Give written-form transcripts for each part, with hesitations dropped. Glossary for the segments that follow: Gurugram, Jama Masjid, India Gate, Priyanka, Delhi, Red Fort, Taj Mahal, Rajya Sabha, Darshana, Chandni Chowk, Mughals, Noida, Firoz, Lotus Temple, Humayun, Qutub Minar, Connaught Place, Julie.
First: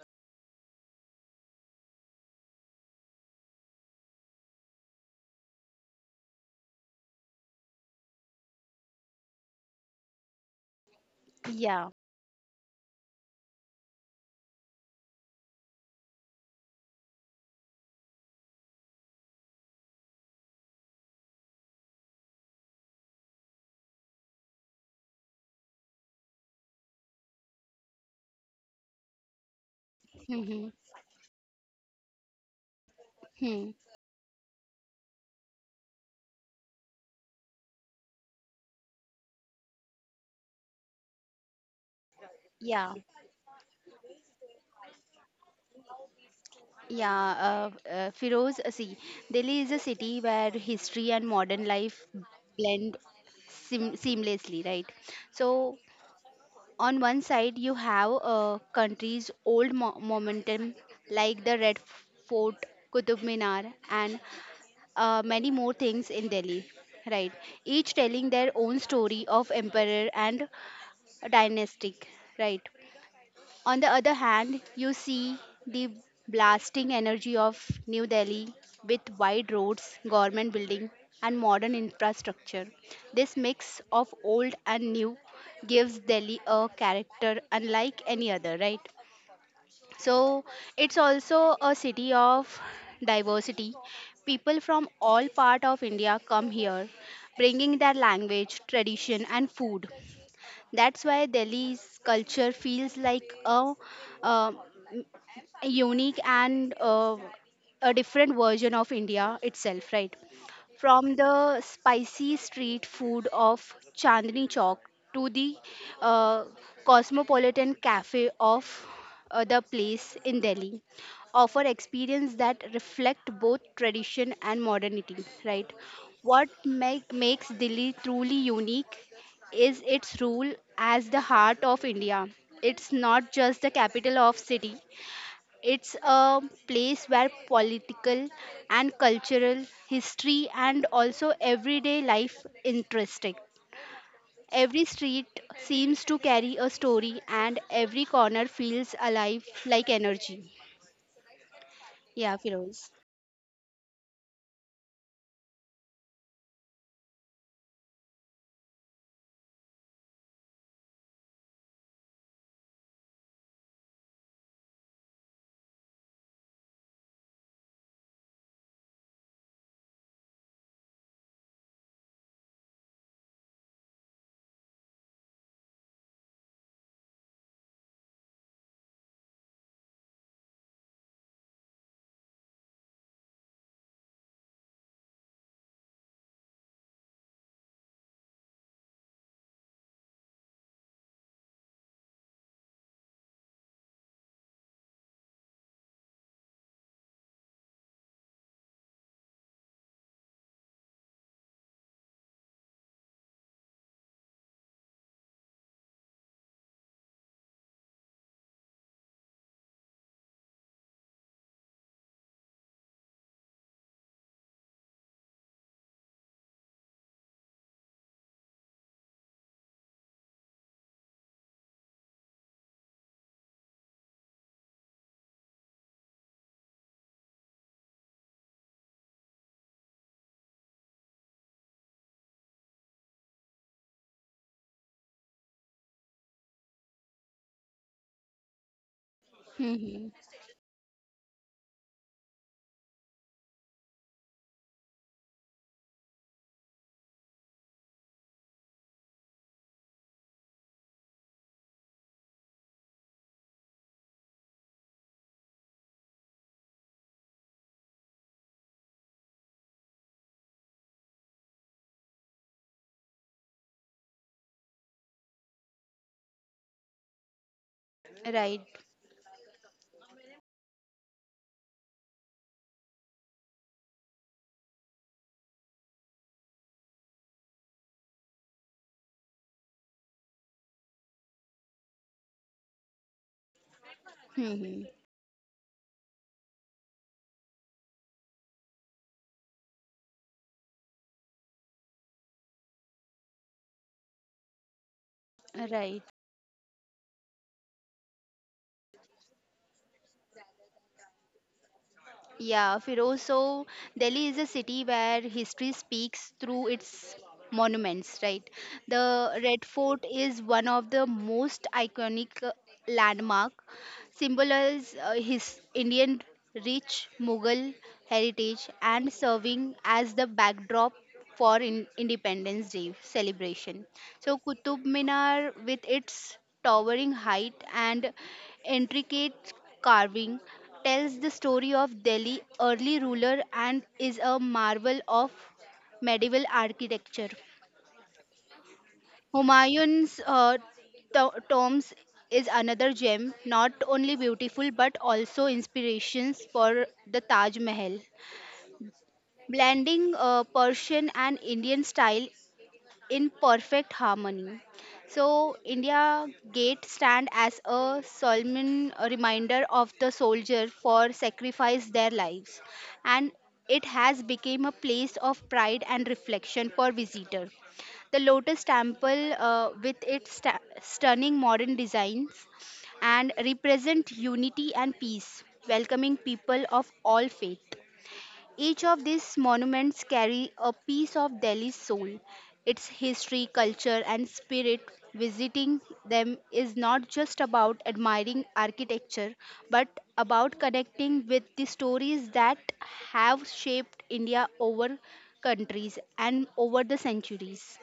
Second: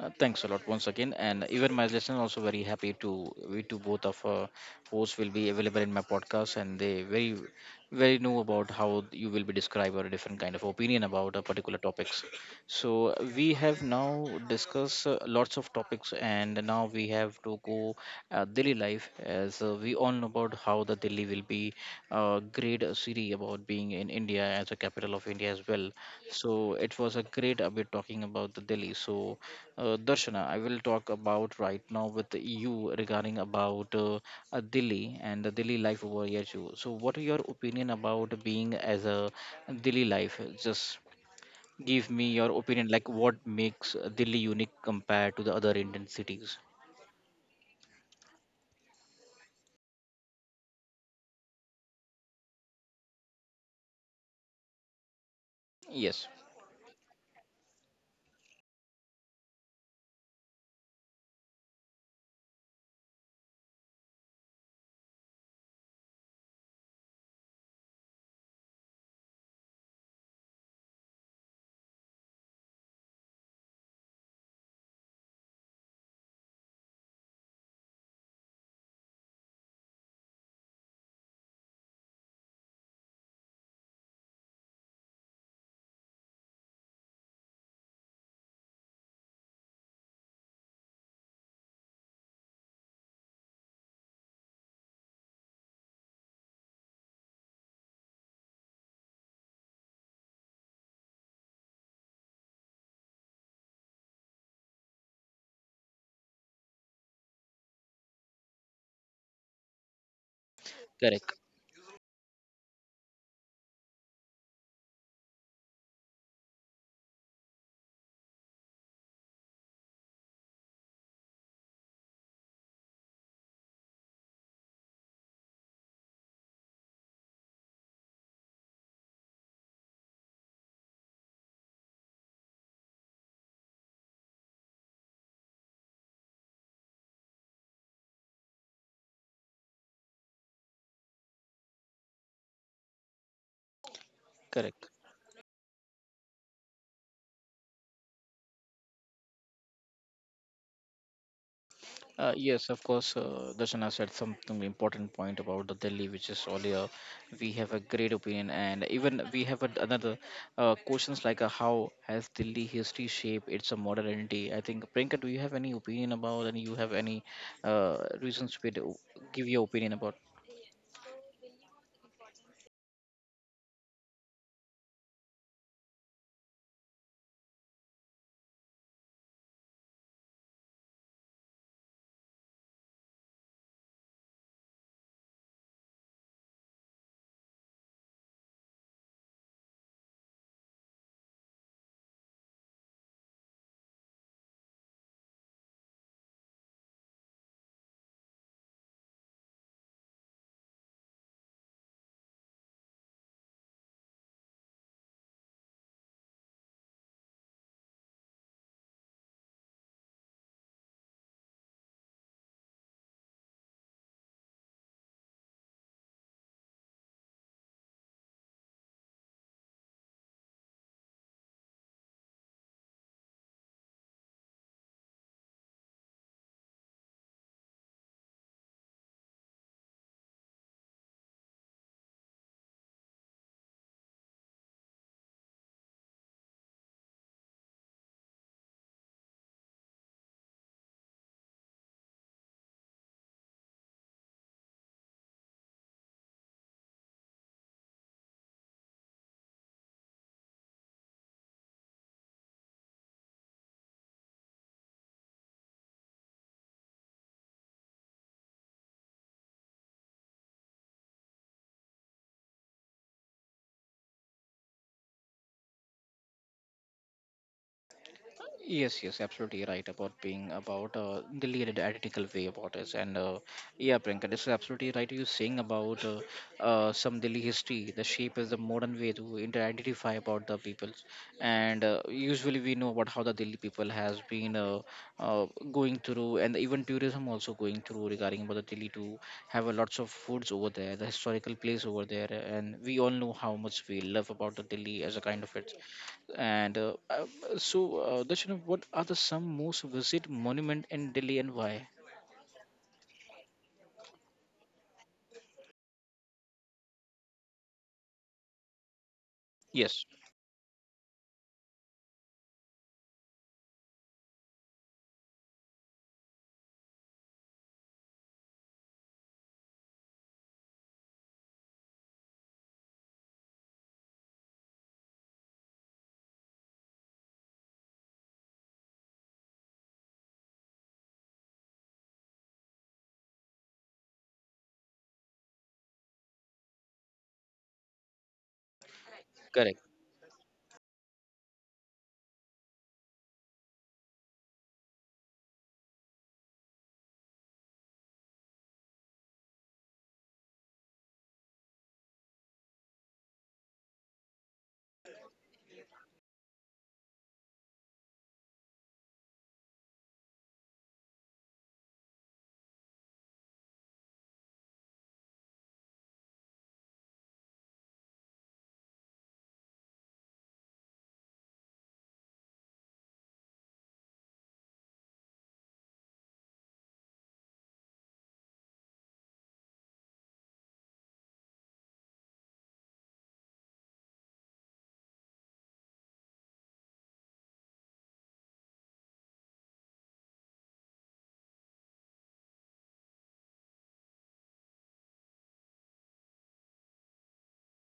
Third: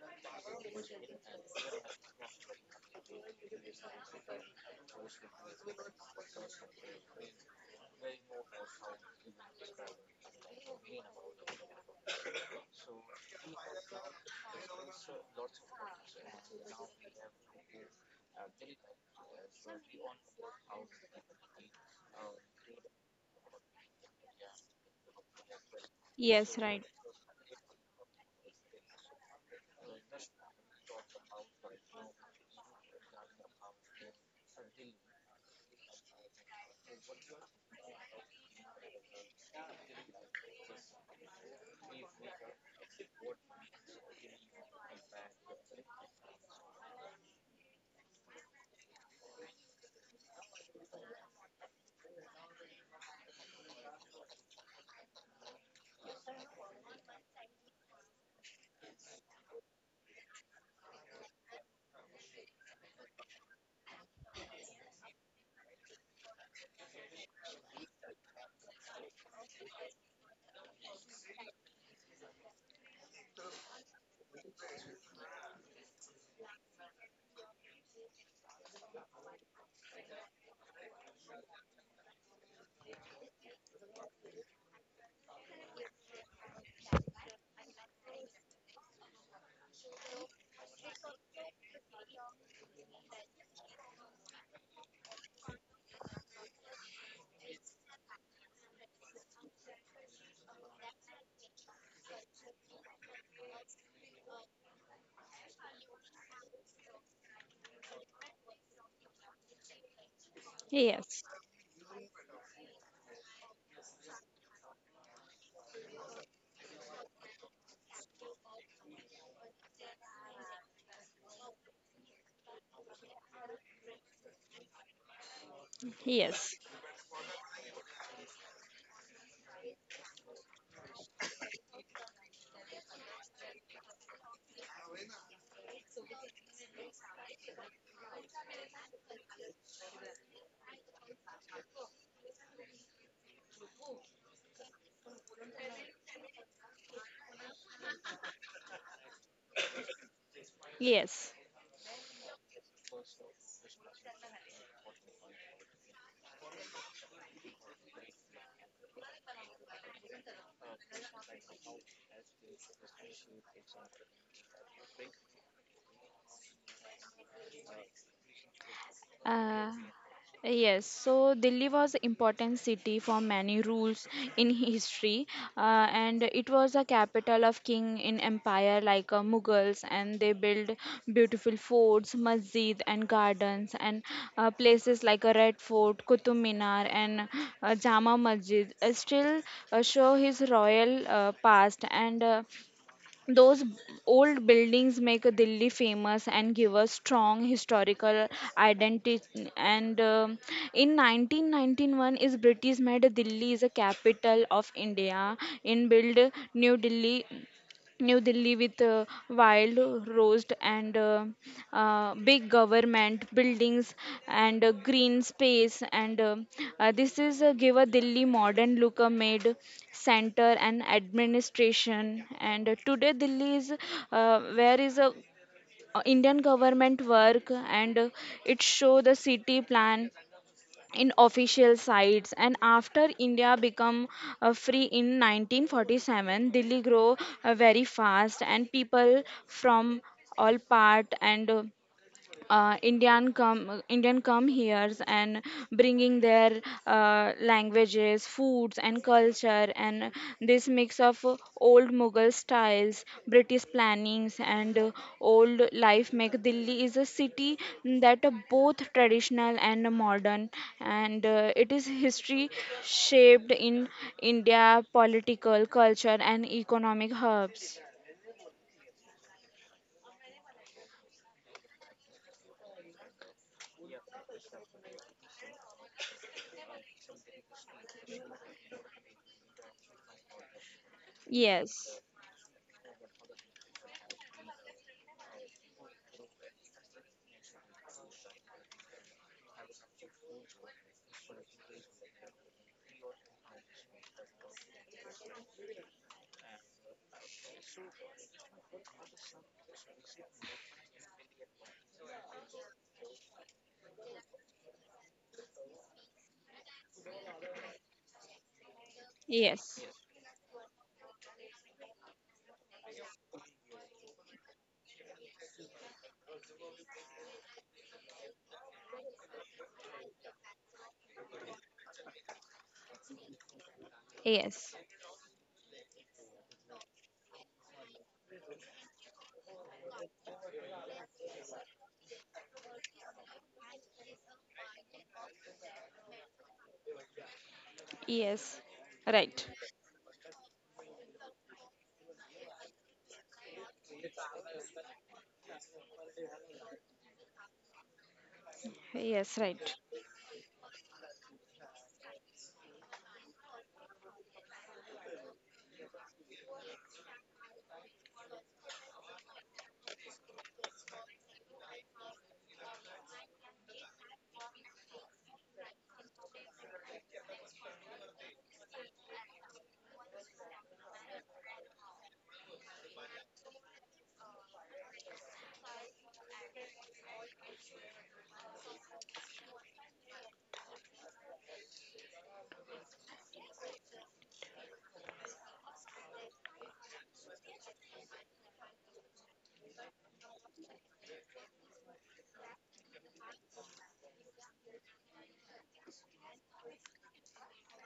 Thanks a lot once again, and even my listeners also very happy to we to both of hosts will be available in my podcast, and they very know about how you will be describe or a different kind of opinion about a particular Yeah. topics. So we have now discussed lots of topics, and now we have to go daily life as we all know about how the Delhi will be great city about being in India as a capital of India as well. Yes, So right. it was a great a bit talking about the Delhi. So Darshana, I hmm will talk about right now with you regarding Hmm. about Delhi and the Delhi life over here. Too. So, what are your opinion about being as a Delhi life? Just give me your opinion, Yeah. like what makes Delhi unique compared to the other Indian cities? Yeah. Uh, Firoz, see, Delhi is a city where history and modern life blend seamlessly, right? So, Yes, on one side, you have a country's old momentum, like the Red Fort, Qutub Minar, and many more things in Delhi, right? Each telling their own story of emperor and dynastic, right? On the other hand, you see the blasting energy of New Delhi with wide roads, government building, and modern infrastructure. This mix of old and new gives Delhi a character unlike any other, right? So it's also a city of diversity. People from all part of India come here, bringing their language, tradition, and food. That's why Delhi's culture feels like um a unique and a different version of India itself, right? From Yes, correct, the spicy street food of Chandni Chowk to the uh, cosmopolitan cafe of the place in Delhi, offer experience that reflect both tradition and modernity, right? What yes, make, makes Delhi truly unique is its rule as the heart of India. It's not just the capital of city, it's a place where political and cultural history and also everyday life interesting. Every correct. street seems to carry a story and every corner feels alive like energy. yes. Yeah, Yes, of Firoz. course. Darshana said something important point about the Delhi, which is earlier. We have a great opinion, and even we have a, another questions like how has Delhi history shaped its modernity? I think Priyanka, do you have any opinion about, and you have any uh, reasons to to give your Uh, opinion about? Yes, so Delhi was an important city for many rules in history, and it was a capital of king in empire like Mughals, and they built beautiful forts, masjid, and gardens, and places like a Red Fort, Qutub Minar, and Jama Masjid still show his royal past, and those b- old buildings make Delhi famous and give us strong historical identity. And In 1991, is British made Delhi is a capital of India. In build New Delhi with wild roast and big government buildings and green space and this is give a Delhi modern look a made center and administration and today Delhi is where is a Indian government work and it show the city plan in official sites, and after india become free in 1947, delhi grow very fast, and people from hmm all part and Indian come here and bringing their languages, foods, and culture, and this mix of old Mughal styles, British plannings, and old life make Delhi is a city that are both traditional and modern, and it is history shaped in India political, culture, and economic hubs. Right. Yes, yes, absolutely right about being about the leaded ethical way about it, and yeah, Priyanka, this is absolutely right. You're saying about some Delhi history. The shape is the modern way to identify about the peoples, and Yes, usually we know about how the Delhi people has been hmm going through, and even tourism also going through regarding about the Delhi to have a lots of foods over there, the historical place over there, and we all know how much we love about the Delhi as a kind of it Right. and so, Darshana, what are the some most visit monument in Delhi and why? Yeah, Firoz. So Delhi is a city where history speaks through its monuments, right? The Red yes, Yes, Fort is one of the most iconic landmark symbolize his Indian rich Mughal heritage and serving as the backdrop for Independence Day celebration. So yes. Qutub Minar with its towering height and intricate carving tells the story of Delhi early ruler and is a marvel of medieval architecture. Yes, right. correct. Humayun's tombs is another gem, not only beautiful but also inspirations for the Taj Mahal. Yes, right. Blending Persian and Indian style in perfect harmony. So, India Gate stand as a solemn reminder of the soldier for sacrifice their lives, and it has become a place of pride and reflection for visitor. The Lotus Temple, with its stunning modern designs, and represent unity and peace, welcoming people of all faith. Each of these monuments carry a piece of Delhi's soul, its history, culture and spirit. Visiting them is not just about admiring architecture but about connecting with the stories that have shaped India over countries and over the centuries.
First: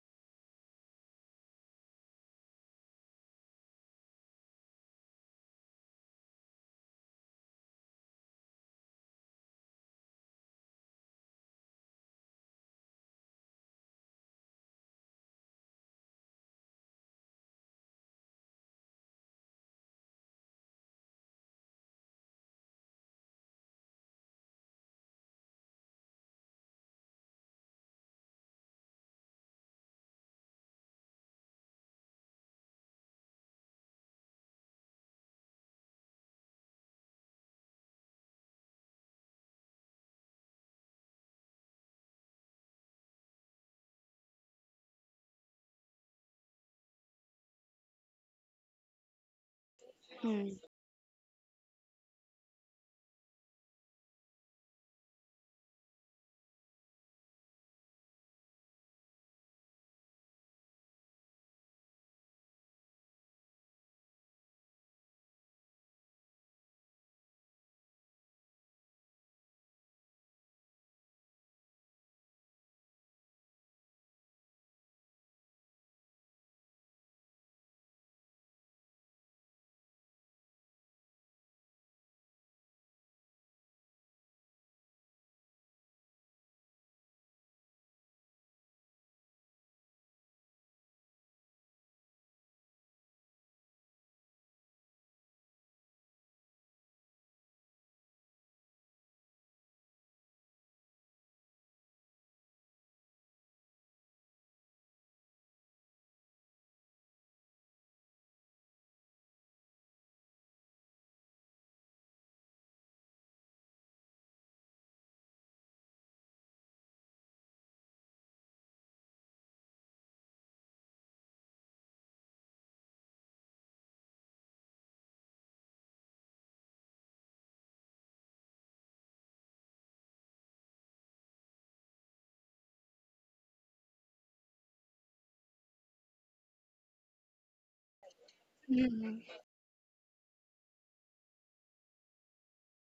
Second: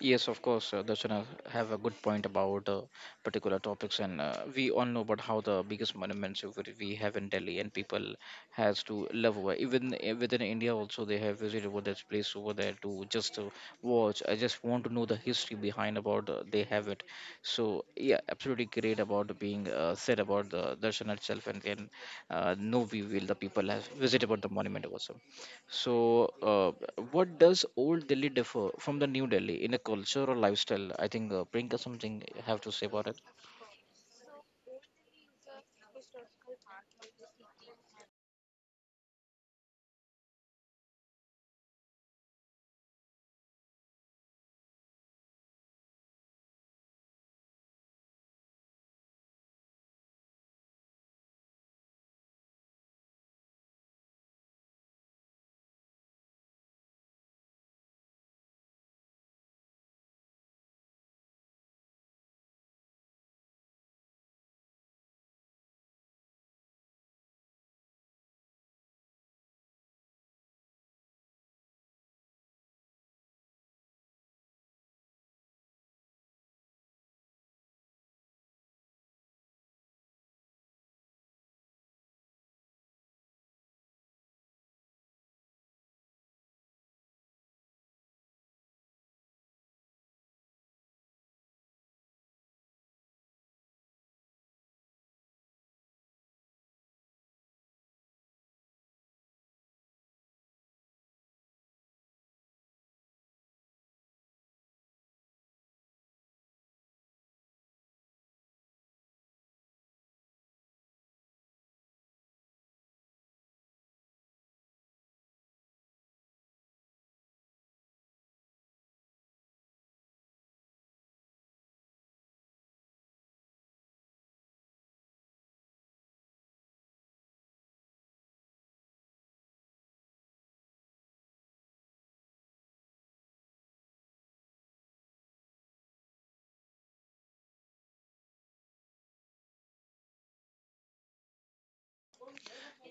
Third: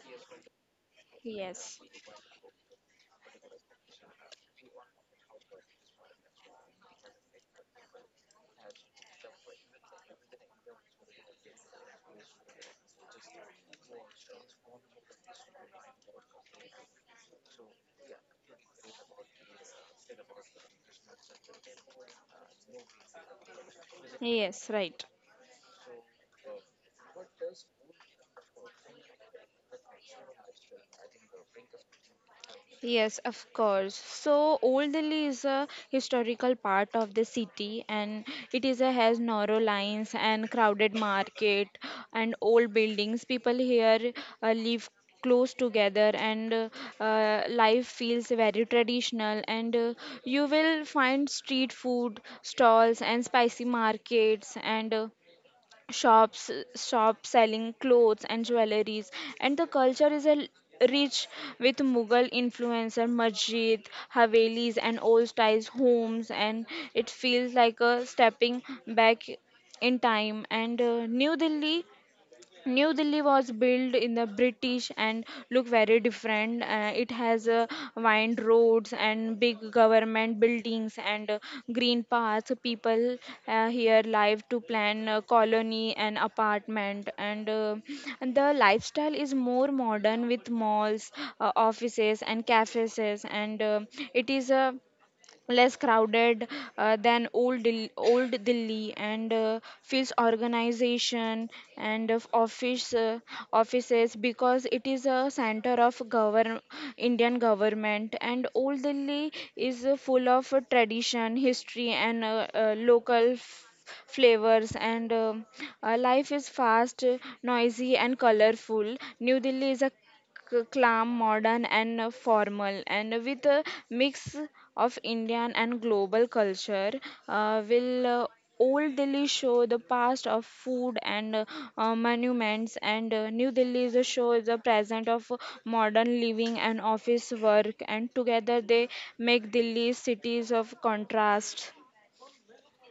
Yes, of course, Darshana have a Yes, good point about particular topics, and we all know about how the biggest monuments of it we have in Delhi, and people has to love over. Even within India, also they have visited over that place over there to just watch. I just want to know the history behind about they have it. So yeah, absolutely great about being said about the Darshan itself, and then no we will the people have visited about the yes, monument right. also. So, what does old Delhi differ from the new Delhi in a culture or lifestyle? I think Priyanka something you have to say about Yes, it. of course. So Old Delhi is a historical part of the city, and it is a has narrow lines and crowded market and old buildings. People here live close together, and life feels very traditional, and you Hmm. will find street food stalls and spicy markets, and shops selling clothes and jewelries, and the culture is a rich with mughal influence, and masjid havelis and old styles homes, and it feels like a stepping back in time. And New Delhi was built in the British and look very different. It has wind roads and big government buildings and green paths. People here live to plan a colony and apartment. And the lifestyle is more modern with malls, offices, and cafes. And It is a less crowded than old Delhi, and feels organization and of office offices, because it is a center of govern Indian government. And old Delhi is full of tradition history and local f- flavors, and life is fast, noisy and colorful. New delhi is a calm, modern, and formal, and with a mix of Indian and global culture, will Old Delhi show the past of food and monuments, and New Delhi is a show the present of modern living and office work, and together they Mhm. make Delhi cities of contrast.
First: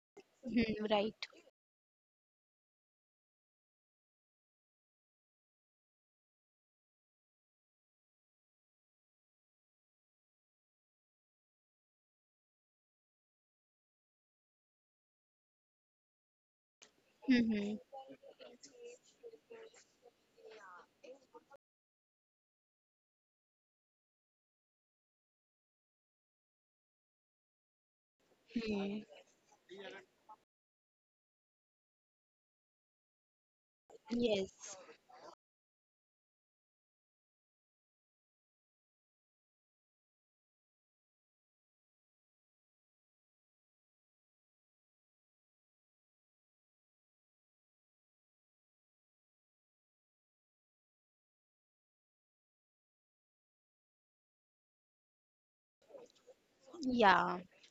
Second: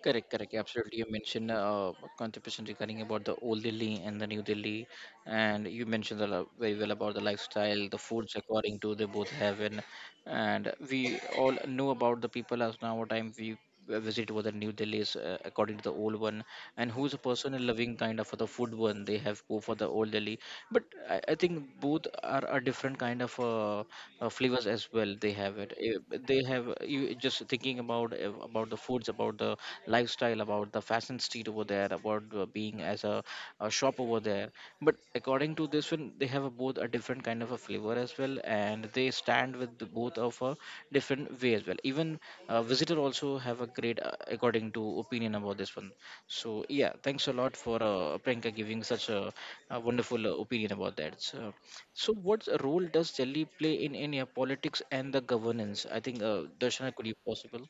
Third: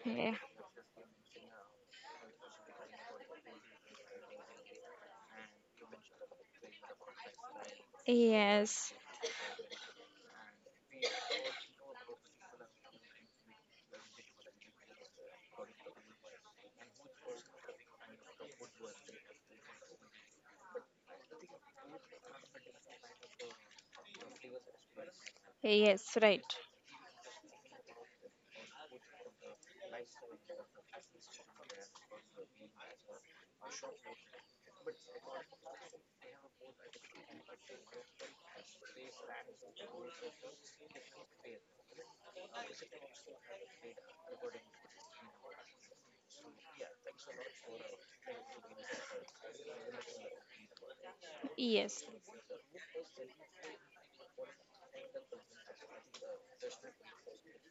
Correct, Yeah. correct. Yeah, Hmm. absolutely. You Right. mentioned contribution regarding about the old Delhi and the new Delhi, and you mentioned a lot very well about the lifestyle, the foods according Yes, to they both heaven, and we all know about the people as now what time we visit what the new Delhi is according to the old one, and who's a person in Mhm. loving kind of for the food one they have go for the old Delhi but I think both are a different kind of flavors as well they have it. Eh, yes, but they right. have you just thinking about eh, about the Hmm. foods, about the lifestyle, about the fashion street over there, about being as a shop over there, Yes. but according to this one they have a, both a different kind of a flavor as well and they stand with the both of a different way as well, even visitor also have a great according to opinion about this one. So yeah, thanks a lot for Priyanka giving such a wonderful opinion about that. So, Yes, so what role does Delhi play in India politics and the governance? I think Darshana, could you Yeah. possible?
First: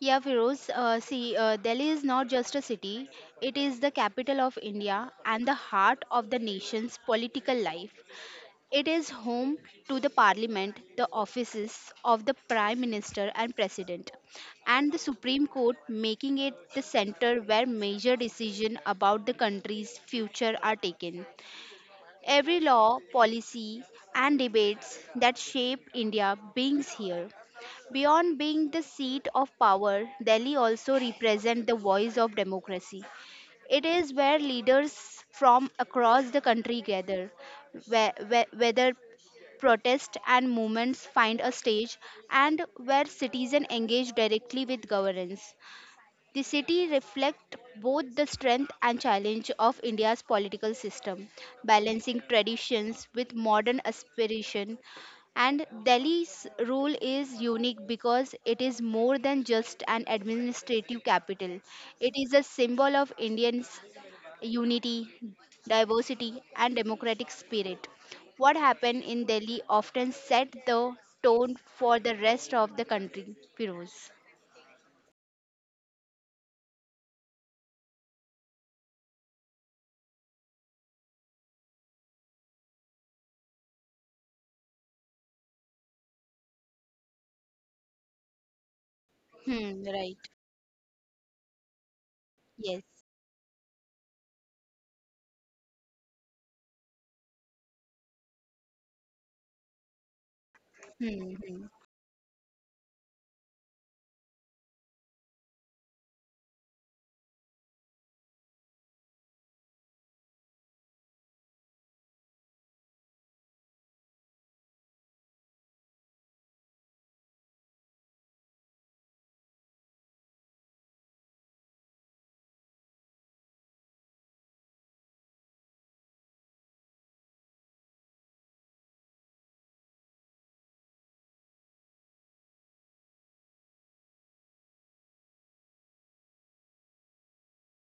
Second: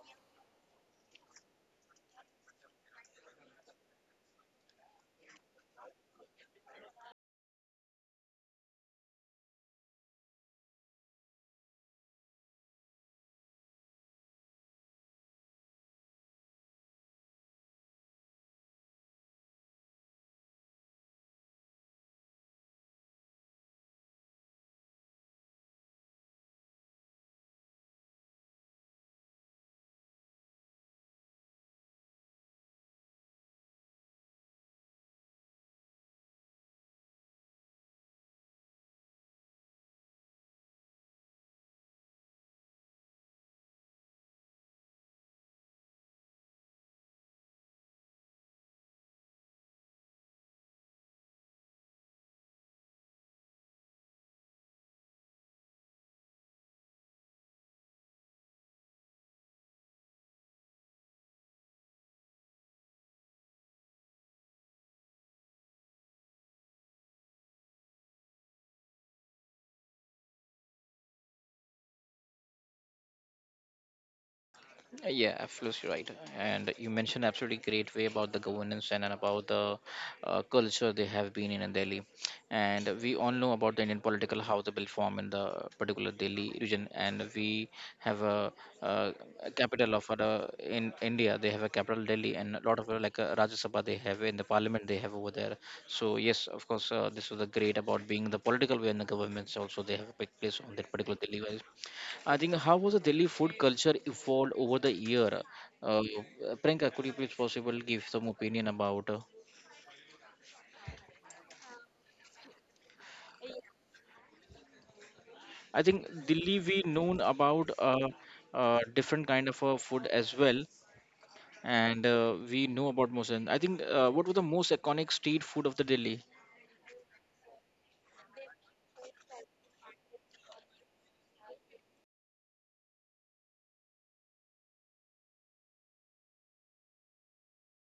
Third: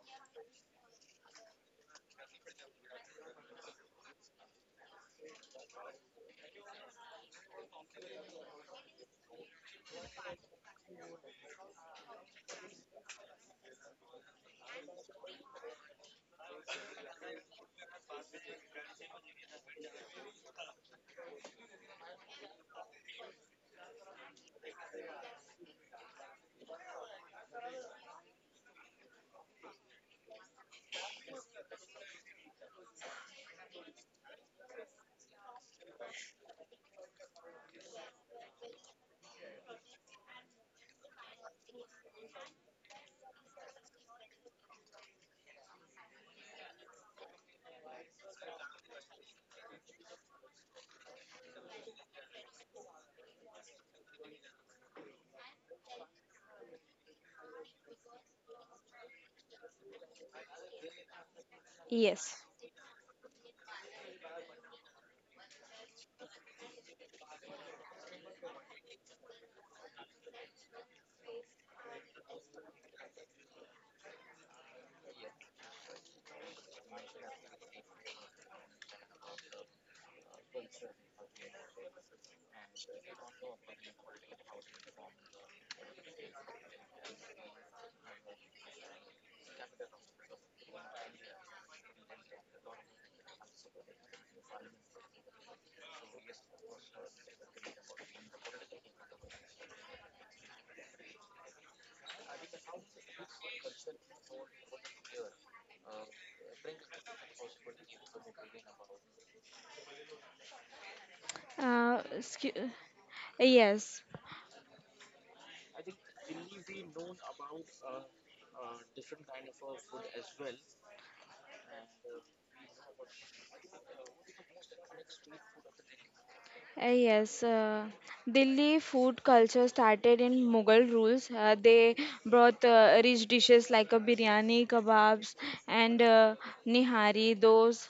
Yeah, Firoz, see, Delhi is not just a city, it is the capital of India and the heart of the nation's political life. It is home to the parliament, the offices of the prime minister and president, and the Supreme Court, making it the center where major decisions about the country's future are taken. Every law, policy, and debates that shape India beings here. Beyond being the seat of power, Delhi also represents the voice of democracy. It is where leaders from across the country gather, whether protests and movements find a stage, and where citizens engage directly with governance. The city reflects both the strength and challenge of India's political system, balancing traditions with modern aspiration. And Delhi's role is unique because it is more than just an administrative capital. It is yes. a symbol of Indians' unity, diversity, and democratic spirit. What happened in Delhi often set the tone for the rest of the country. Firoz. Yeah, absolutely right. And you mentioned absolutely great way about the governance and about the culture they have been in Delhi. And we all know about the Indian political how they will form in the particular Delhi region. And we have uh a Hmm, capital of right. In India. They have a capital Delhi, and a lot Yes. of like Rajya Sabha they have in the Parliament they have over there. So yes, of course, this was a great about being the political way and the governments also they have a big place on that particular Delhi. Mm-hmm. I think how was the Delhi food culture evolved over the year? Uh, Priyanka, could you please possible give some opinion about? Uh, scu- yes, I think Delhi we known about different kind of food as well, and we know about most. And I think what was the most iconic street food of the Delhi? Uh, yes, uh, Delhi food culture started in Mughal rules. They brought rich dishes like a biryani, kebabs, and nihari. Those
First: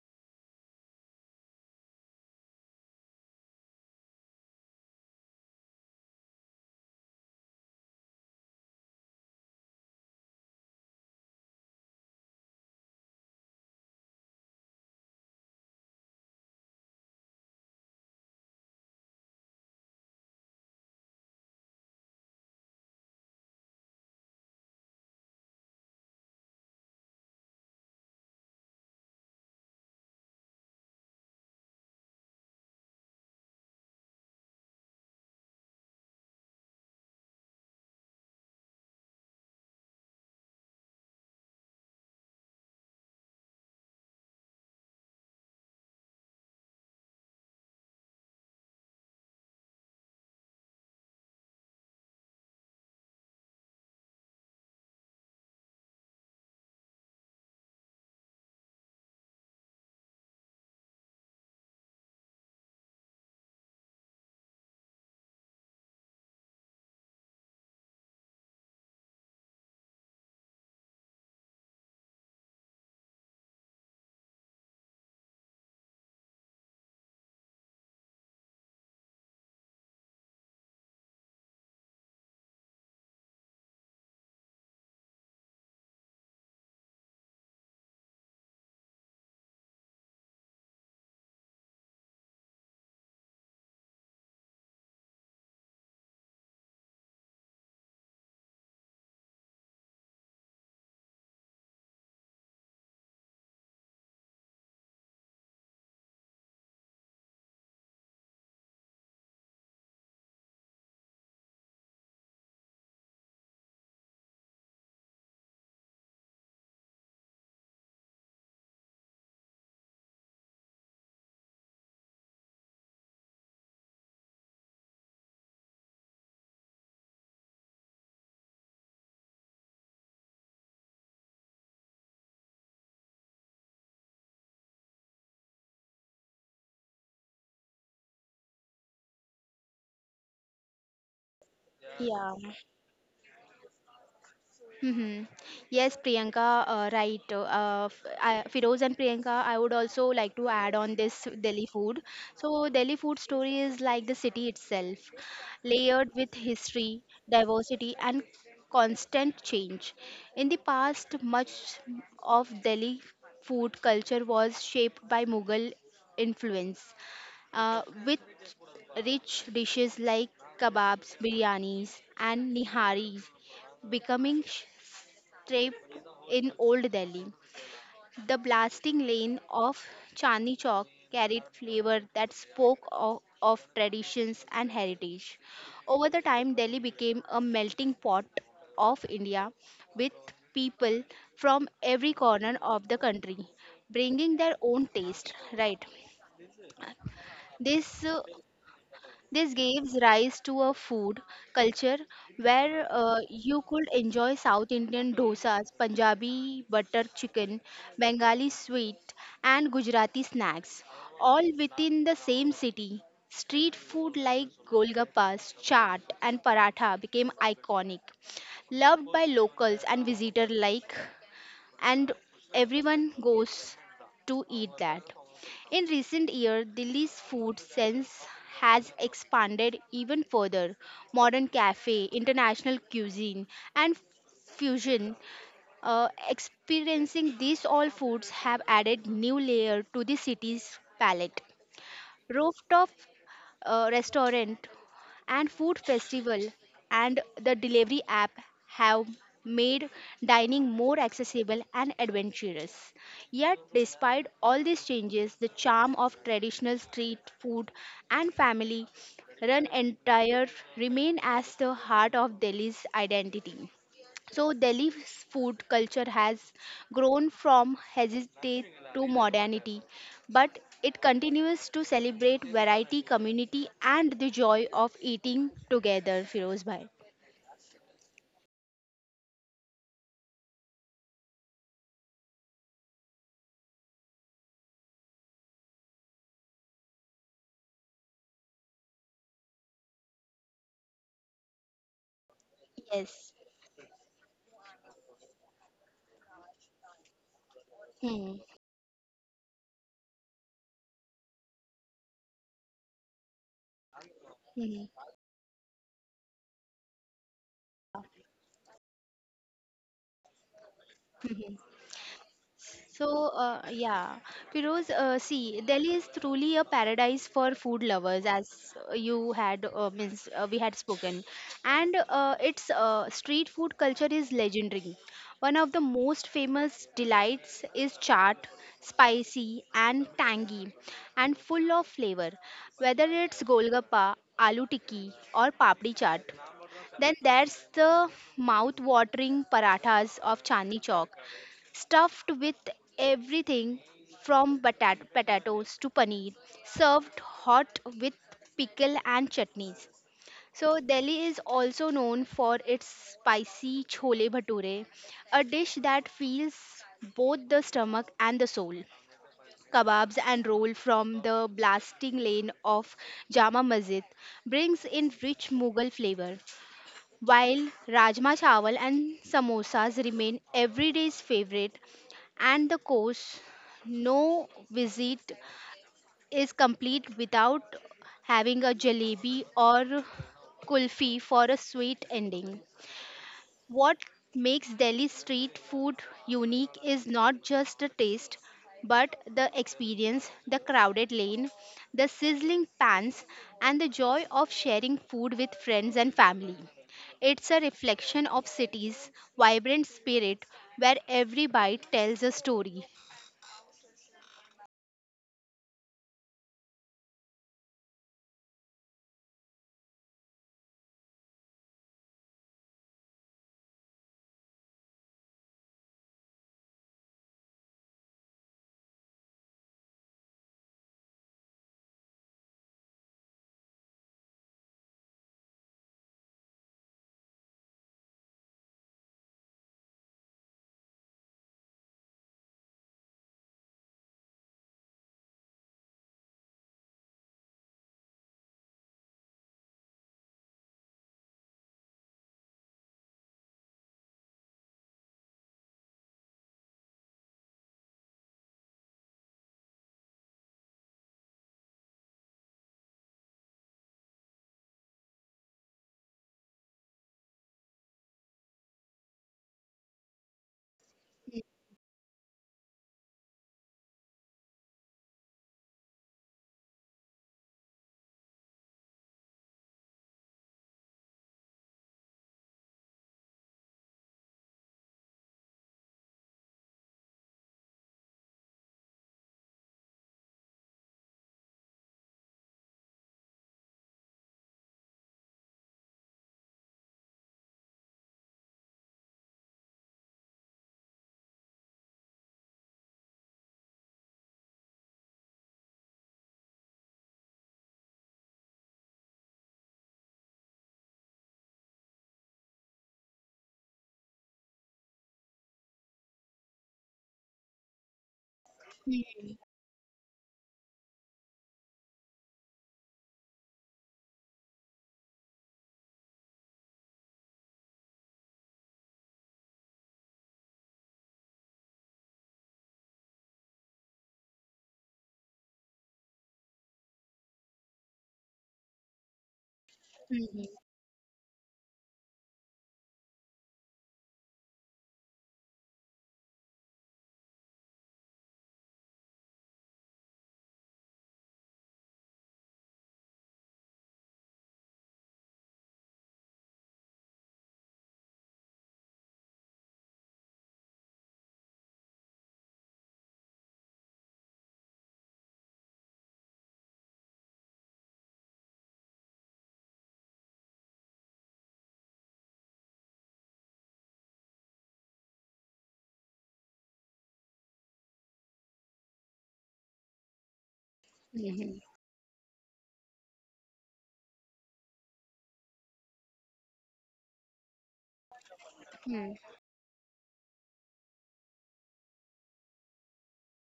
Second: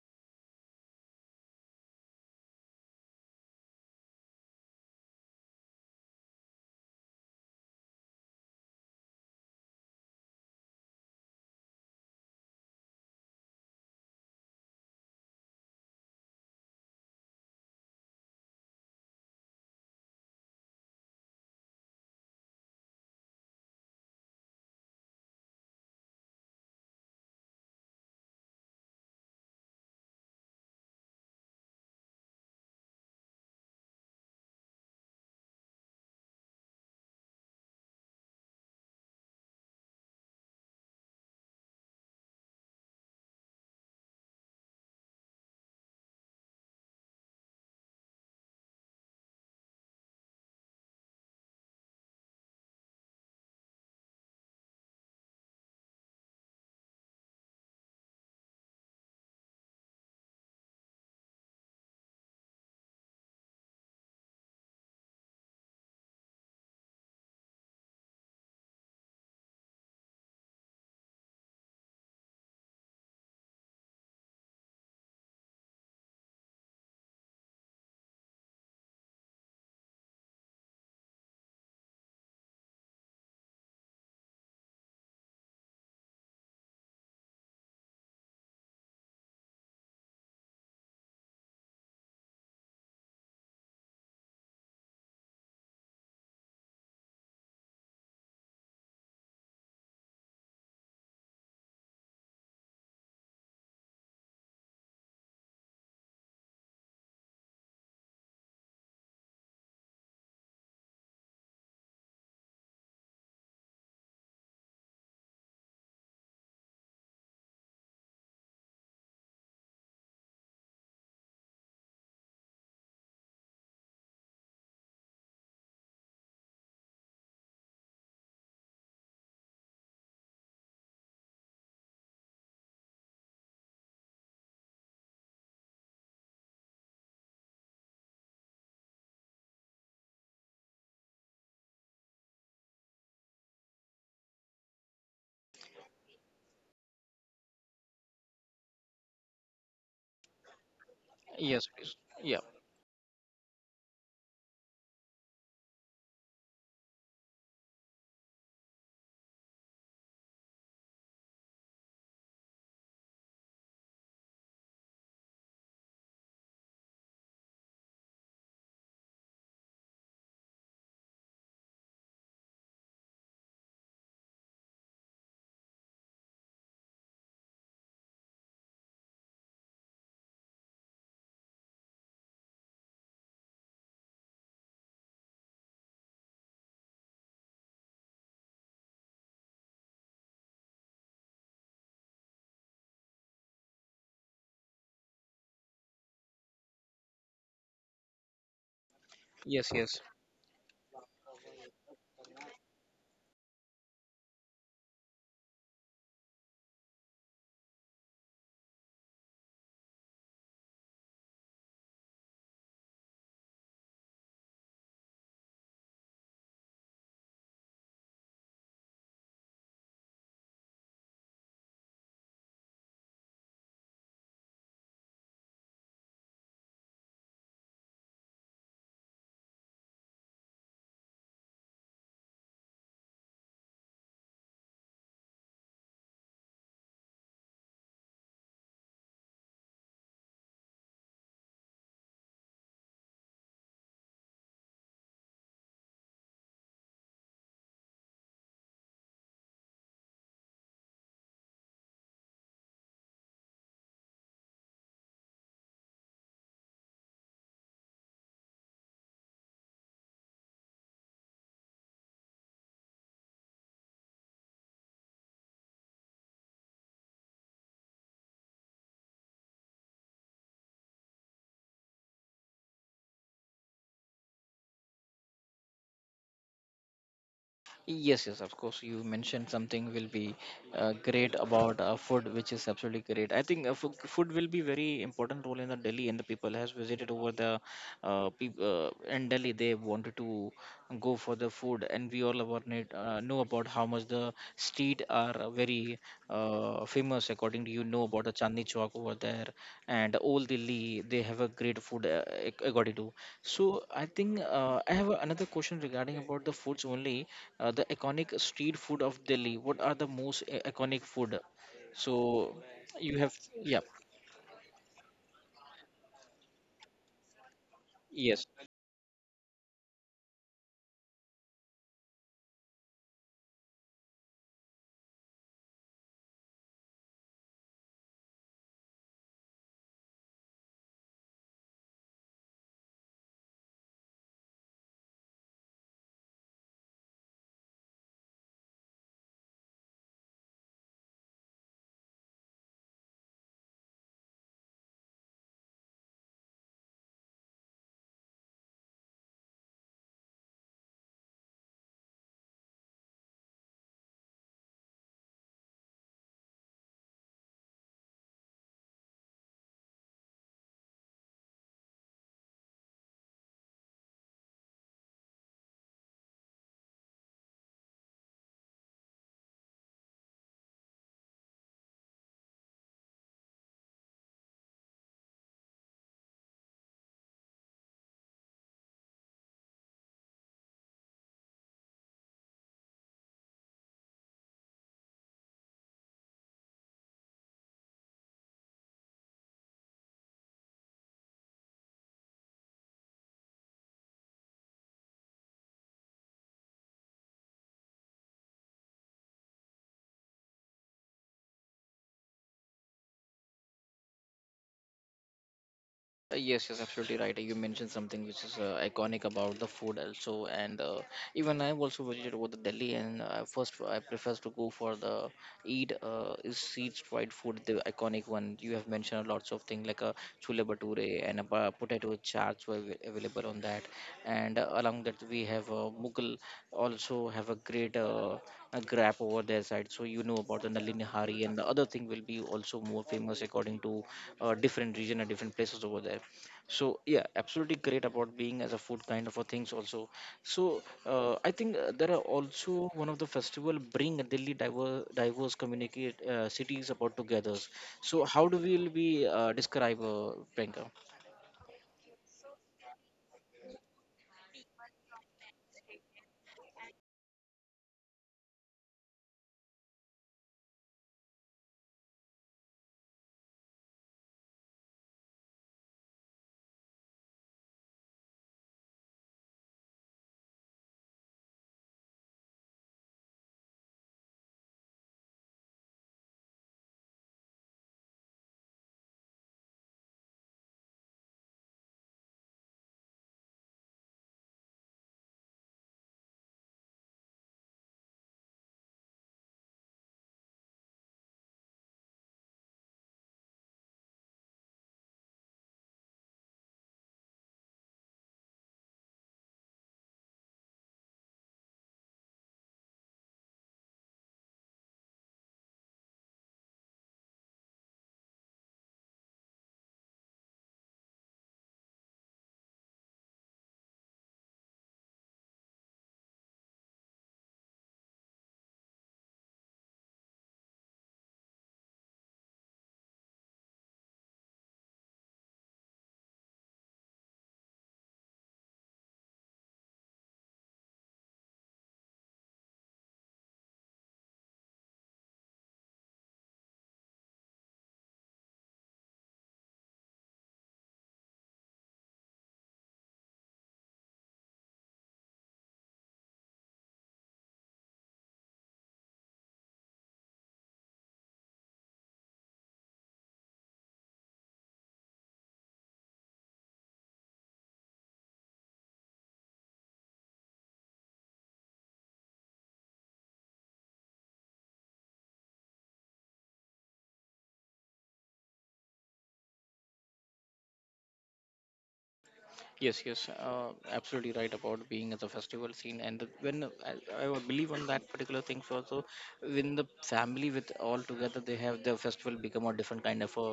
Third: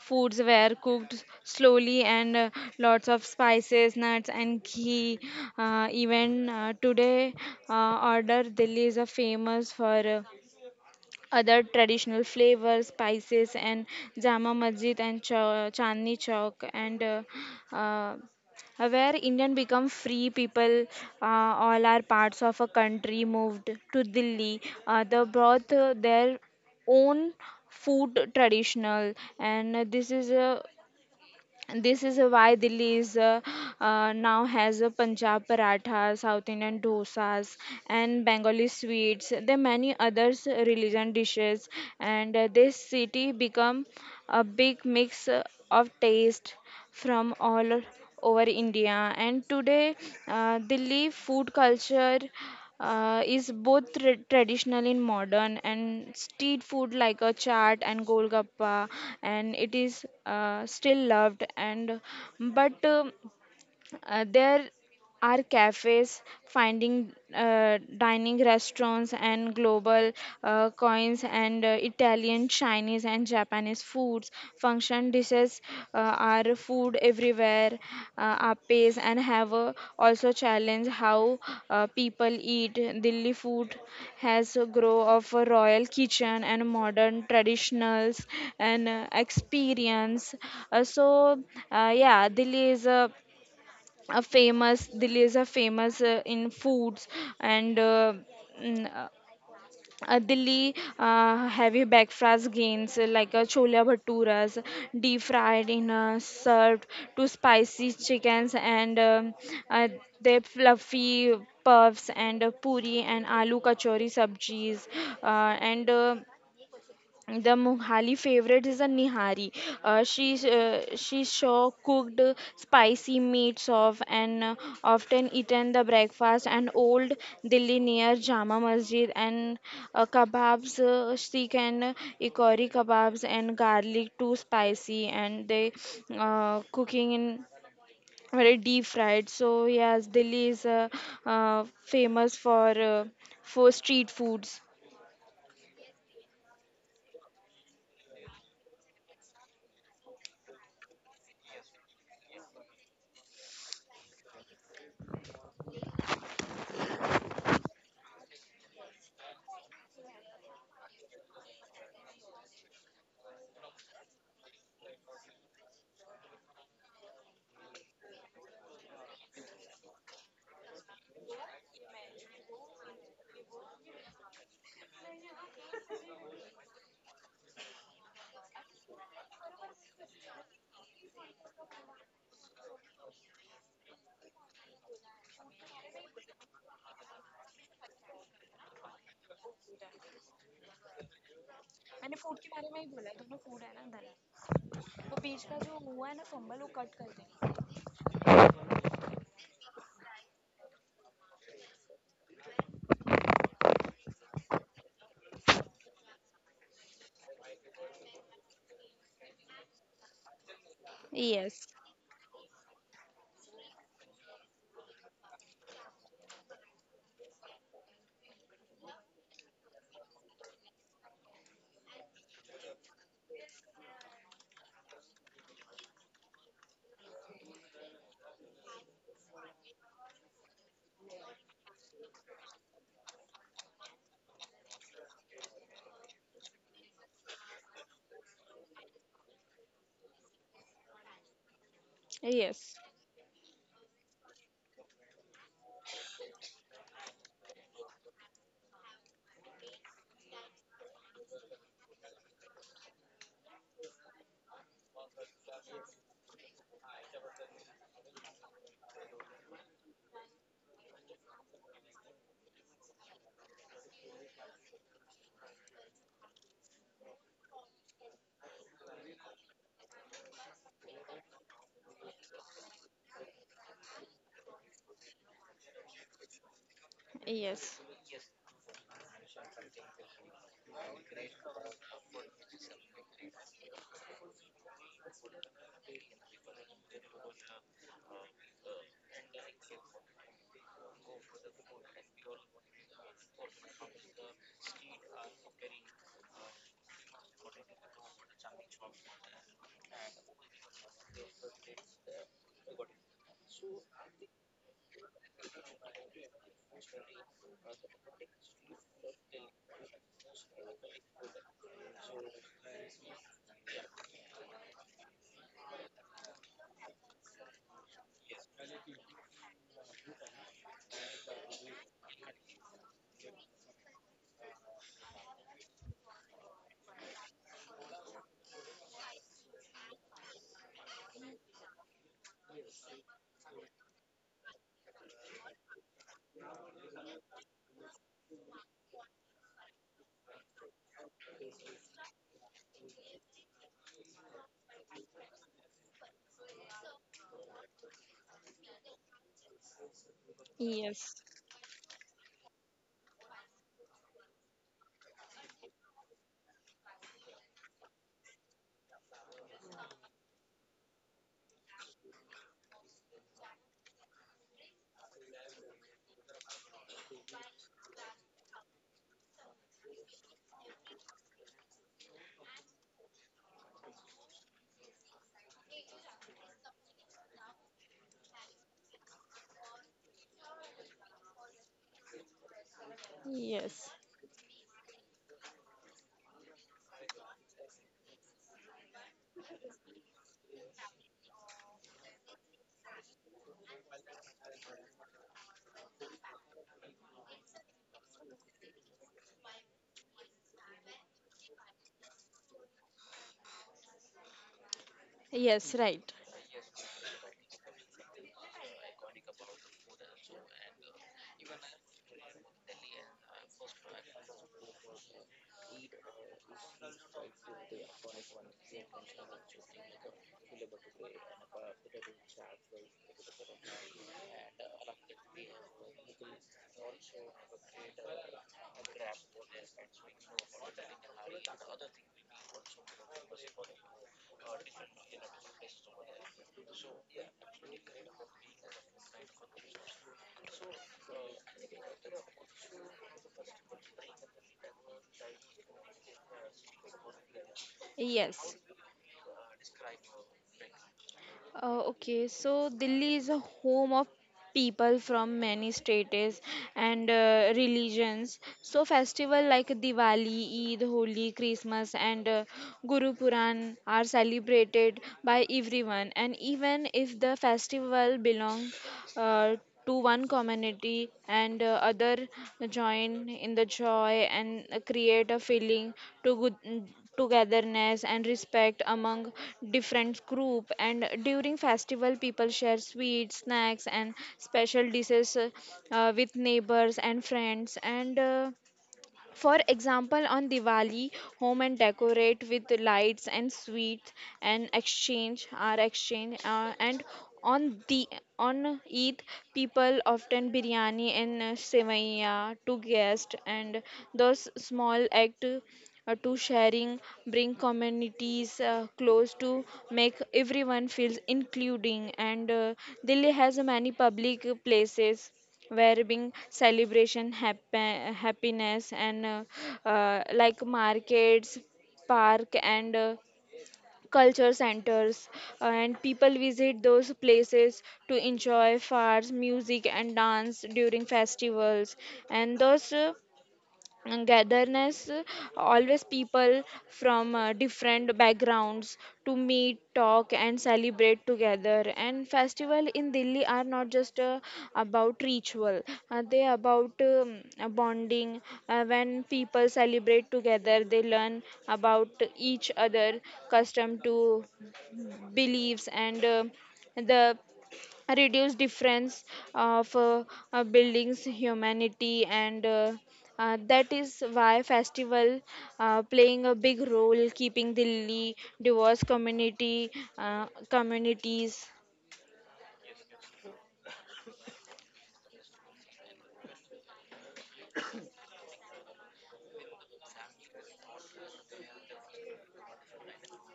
foods were cooked slowly and lots of spices, nuts, and ghee. Even today, order Delhi is famous for other traditional flavors, spices, and Jama Masjid and Chandni Chowk, and uh, where Indian become free people, all are parts of a country moved to Delhi. They brought their own food traditional, and this is a and this is why Delhi is now has a Punjab paratha, South Indian dosas, and Bengali sweets. There are many others religion dishes, and this city become a big mix of taste from all over India. And today, Delhi food culture is both traditional and modern, and street food like a chaat and golgappa, and it is still loved. And but there are cafes, finding dining restaurants, and global coins and Italian, Chinese, and Japanese foods. Function dishes uh, are food everywhere. Apes and have also challenge how people eat. Delhi food has a grow of a royal kitchen and modern traditionals and experience. Uh, so uh, yeah, Delhi is a Delhi is a famous in foods and mm, uh, Delhi heavy breakfast gains like chola bhaturas deep fried in served to spicy chickens and uh, they fluffy puffs and puri and aloo kachori sabjis and the Mughali favorite is a nihari. She saw cooked spicy meat of and often eaten the breakfast and old Delhi near Jama Masjid and kebabs, sikh and ikori kebabs and garlic too spicy, and they cooking in very deep fried. So yes, Delhi is Yeah. famous for street foods. Mm-hmm. Yes, Priyanka, right. Firoz and Priyanka, I would also like to add on this Delhi Yes, please. food. Yeah. So, Delhi food story is like the city itself, layered with history, diversity, and constant change. In the past, much of Delhi food culture was shaped by Mughal influence, with rich dishes like kebabs, biryanis, and niharis becoming strip in Old Delhi. The blasting lane of Chandni Chowk carried flavor that spoke of traditions and heritage. Over the time, Delhi became a melting pot of India with people from every corner of the country bringing their own taste, right? This uh, This Yes, gives yes. rise to a food culture where you could enjoy South Indian dosas, Punjabi butter chicken, Bengali sweet, and Gujarati snacks, all Yes, within the same city. Street food like golgappas, chaat, and paratha became iconic, loved by locals and visitors alike and everyone goes to eat that. In recent years, Delhi's food sense has expanded even further. Modern cafe, international cuisine, and fusion experiencing these all foods have added new layer to the city's palette. yes, Rooftop restaurant and food festival and the delivery app have made dining more accessible and adventurous. Yet, despite all these changes, the charm of traditional street food and family run entire remain as the heart of Delhi's identity. So Delhi's food culture has grown from heritage to modernity, but it continues to celebrate variety, community, and the joy of eating together. Firoz bhai. yes. Yes, yes, of course. You mentioned something will be great about food, which is absolutely great. I think uh, food will be very important role in the Delhi and the people has visited over the peop in Delhi. They wanted to go for the food and we all about it, Yes. know about how much the street are very famous according to you know about the Hmm. Chandni Chowk over there and all Delhi they have a great food according to. So I think I have another question regarding about the foods only, the iconic street food of Delhi, what are the most iconic food? Hmm. So So, you have yeah yeah, Firoz, see, Delhi is truly a paradise for food lovers, yes. as you had means we had spoken, and its street food culture is legendary. One of the most famous delights is chaat, spicy and tangy, and full of flavor. Whether it's golgappa, aloo tikki, or papdi chaat, then there's the mouth-watering parathas of Chandni Chowk stuffed with everything from potatoes to paneer, served hot with pickle and chutneys. So Delhi Yes. is also known for its spicy chole bhature, a dish that fills both the stomach and the soul. Kebabs and roll from the blasting lane of Jama Masjid brings in rich Mughal flavor. While Rajma Chawal and samosas remain everyday's favorite and the course, no visit is complete without having a jalebi or kulfi for a sweet ending. Yes. What makes Delhi street food unique is not just the taste, but the experience, the crowded lane, the sizzling pans, and the joy of sharing food with friends and family. It's a reflection of city's vibrant spirit where every bite tells a story. Yes, right. Yes, yes, absolutely right. You mentioned something which is iconic about the food also, and even I've also visited over the Delhi, and first I prefer to go for the eat is eat fried food, the iconic one. You have mentioned lots of things like a chule bature and a potato chaats were available on that, and along that we have Mughal also have a great a grab over their side. So you know about the Nalini Hari and the other thing will be also more famous according to different region and different places over there. So yeah absolutely great about being as a food kind of a things also. So I think there are also one of the festival bring a delhi diverse communicate cities about together. So how Yes. do we will be describe Priyanka? Okay, so Delhi is a home of people from many states and religions. So festival like Diwali, Eid, Holi, Christmas and Guru Puran are celebrated by everyone, and even if the festival belong uh, to one community and other join in the joy and create a feeling to good togetherness and respect among different group, and during festival people share sweets snacks and special dishes with neighbors and friends, and for example, on Diwali, home and decorate with lights and sweets and exchange and on the on Eid, people often biryani and sevaiya to guest, and those small act to sharing, bring communities Mhm, close to make everyone feels including. And Delhi has many public places where being celebration, happen, happiness, and like markets, park, and culture centers and people visit those places to enjoy fairs music and mhm, dance during festivals. And those uh, and Gatherness, always people from different backgrounds to meet, talk, and celebrate together. And festival in Delhi are not just about ritual; they about bonding. When people celebrate together, they learn about each other, custom to beliefs, and the reduce difference of buildings humanity and that is why festival playing a big role keeping Delhi diverse community mhm, communities. Yes, yes, absolutely right about being at the festival scene. And the- when uh, I would believe on that particular thing, so also mhm. when the family with all together, they have the festival become a different kind of a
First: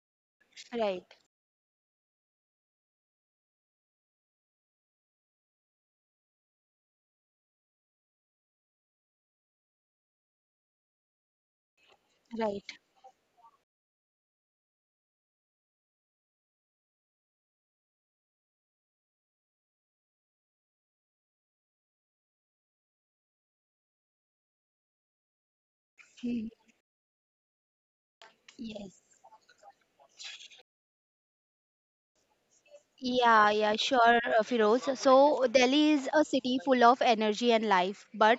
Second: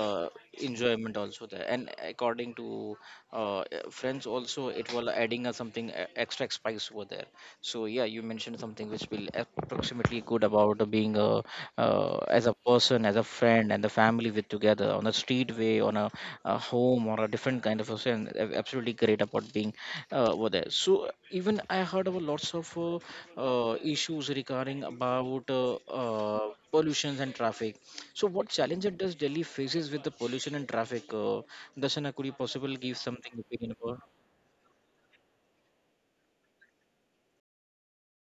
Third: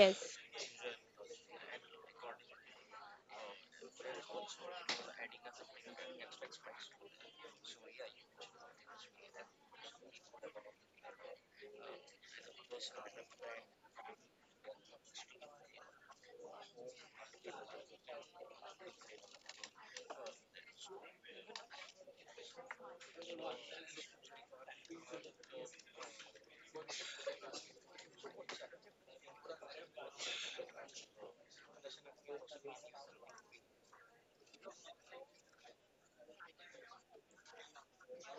Right, enjoyment also there. And according to uh, friends also, it will adding a something extra spice over there. So yeah, you mentioned something which will approximately good about being a as a right. person, as a friend, and the family with together together on a street way, on a home, or a different kind of a thing. Absolutely great about being over there. So even I heard about lots of issues regarding about uh, pollutions and traffic. So what challenges does Yes. Delhi faces with the pollution and traffic? Dashana, could you possibly give something Yeah, yeah, opinion about? sure, Firoz. So Delhi is a city full of energy and life, but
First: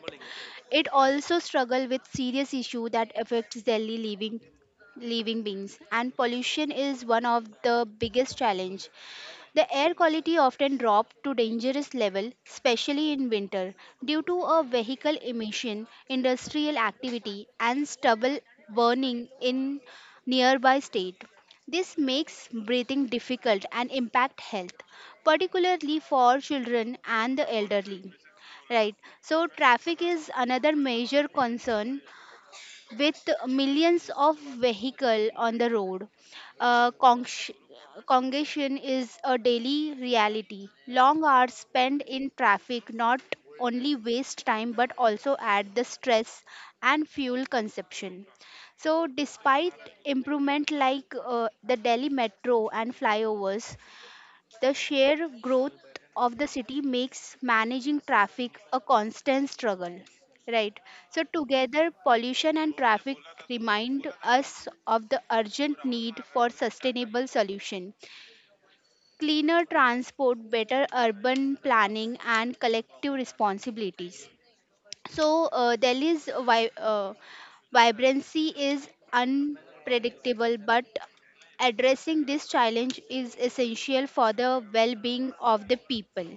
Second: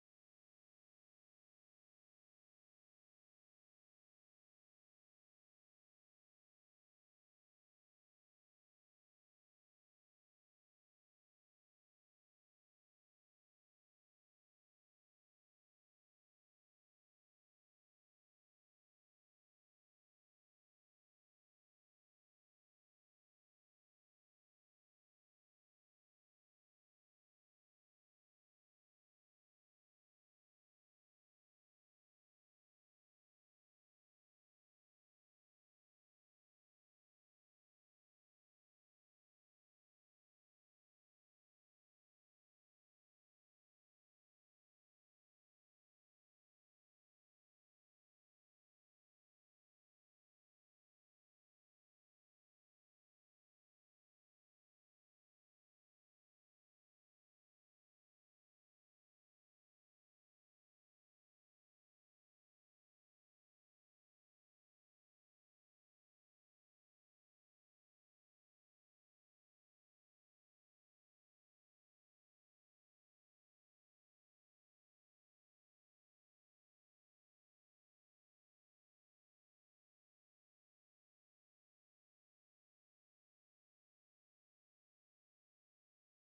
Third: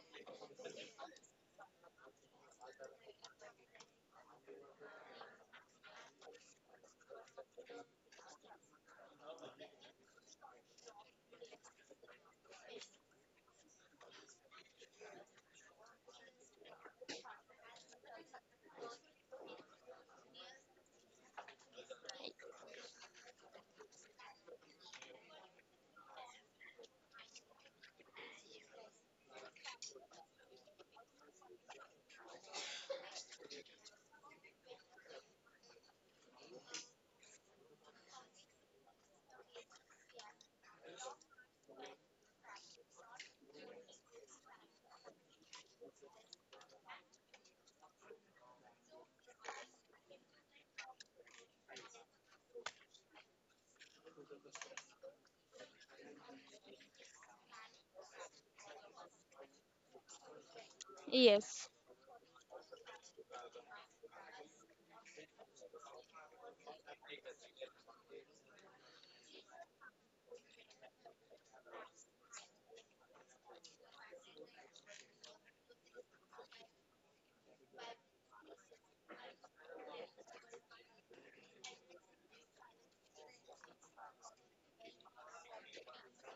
it also struggle with serious issue that affects Delhi living beings, and pollution is one of the biggest challenge. The air quality often drops to dangerous level, especially in winter, due to a vehicle emission, industrial activity, and stubble burning in nearby state. This makes breathing difficult and impact health, particularly for children and the elderly. Right. So traffic is another major concern with millions of vehicles on the road. Uh, consh- Congestion is a daily reality. Long hours spent in traffic not only waste time but also add the stress and fuel consumption. So, despite improvement like the Delhi metro and flyovers, the sheer growth of the city makes managing traffic a constant struggle. Right. So, Yes, together, pollution and traffic remind us of the urgent need for sustainable solution. Cleaner transport, better urban planning, and collective responsibilities. So Delhi's vibrancy is unpredictable, but addressing this challenge is essential for the well-being of the people.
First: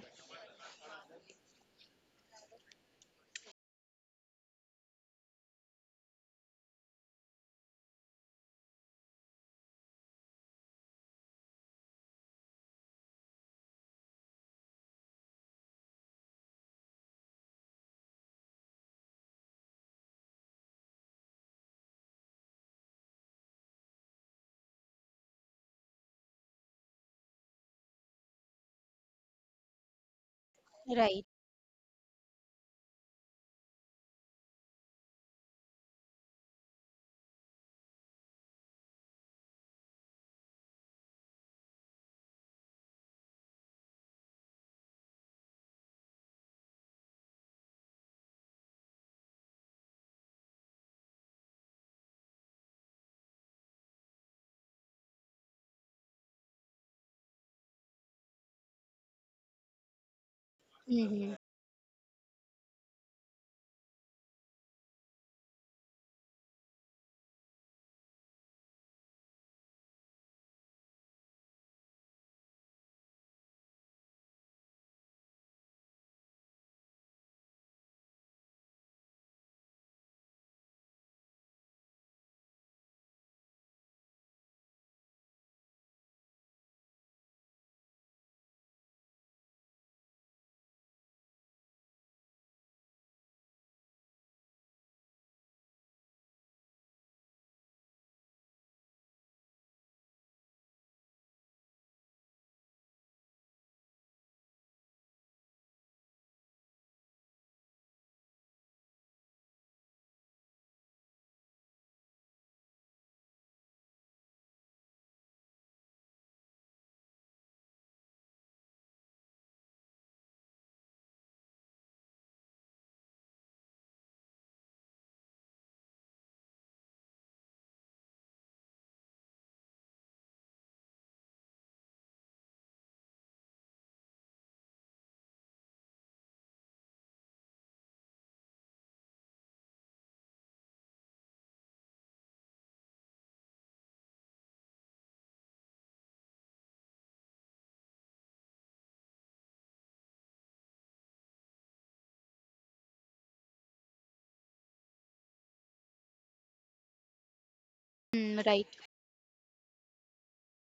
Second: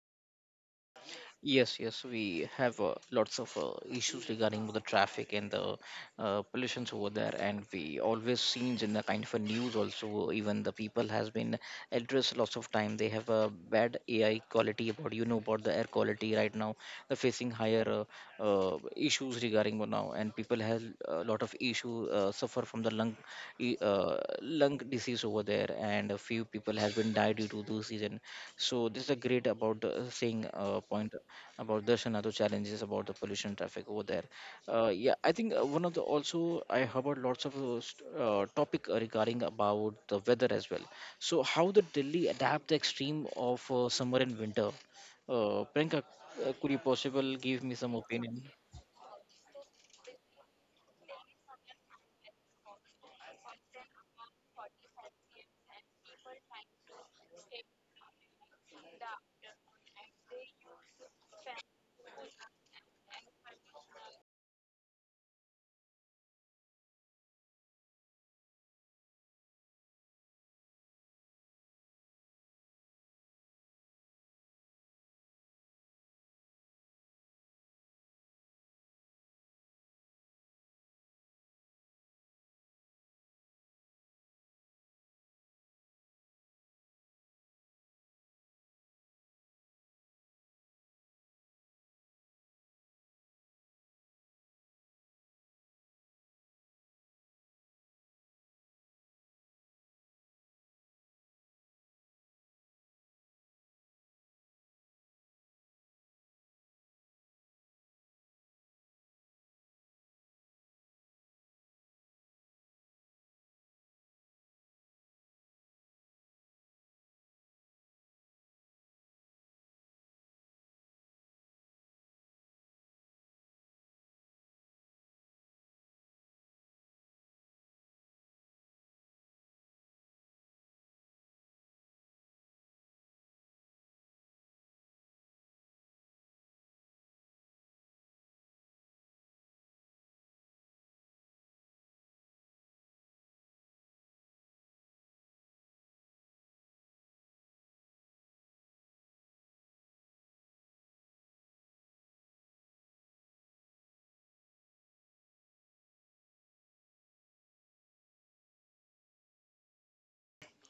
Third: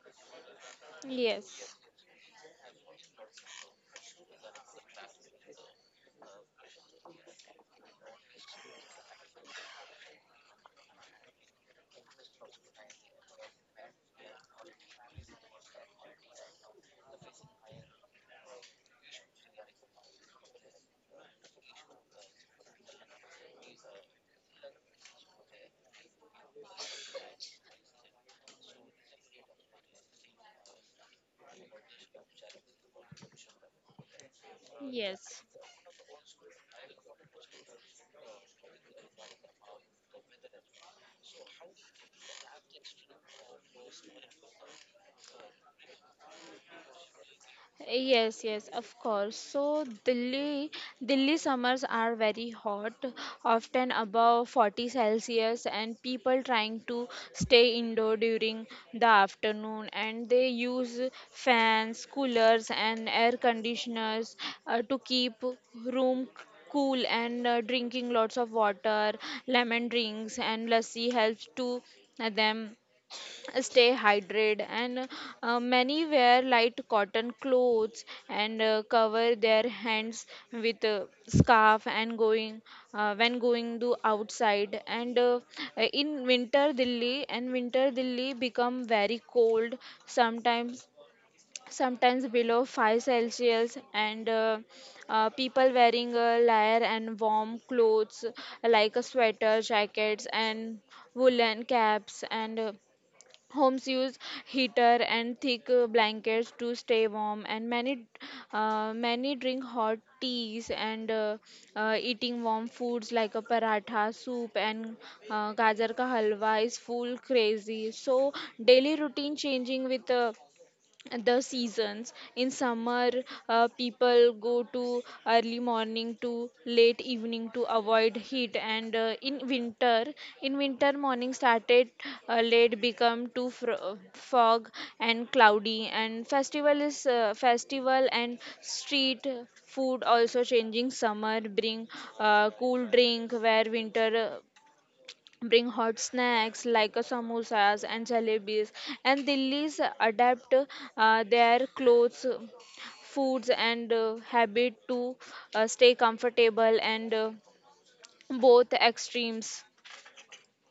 yes. Yes, yes, we have lots of issues regarding the traffic and the pollutions over there, and we always seen in the kind of a news also. Even the people has been addressed lots of time. They have a bad AI quality about you know about the air quality right now. They're facing higher issues regarding one now, and people have a lot of issue suffer from the lung disease over there, and a few people has been died due to this reason. So this is a great about the saying point Right. about there's another challenges about the pollution traffic over there. Yeah, I Yes. think one of the also I heard lots of topic regarding about the weather as well. So how the Delhi adapt the extreme of summer and winter? Priyanka, could you possible give me some opinion? Yes, yes, of course. Delhi summers are very hot, often above 40 Celsius, and people trying to stay indoor during the afternoon, and they use hmm fans, coolers, and air conditioners to keep room cool, and drinking lots of water, lemon drinks, and lassi helps to them stay hydrated, and many wear light cotton clothes and cover their hands with a scarf and going when going to outside. And in winter delhi and winter delhi become very cold, sometimes sometimes below 5 celsius, and people wearing a layer and warm clothes like a sweater jackets and woolen caps, and Homes use heater and thick blankets to stay warm, and many drink hot teas and eating warm foods like a paratha, soup, and gajar ka halwa is full crazy. So daily routine changing with the seasons. In summer people go to early morning to late evening to avoid heat, and in winter morning started late become too fog and cloudy, and festival is festival and street food also changing, summer bring cool drink where winter bring hot snacks like samosas and jalebis, and Delhi's adapt their clothes foods and habit to stay comfortable and Mm, right. both extremes.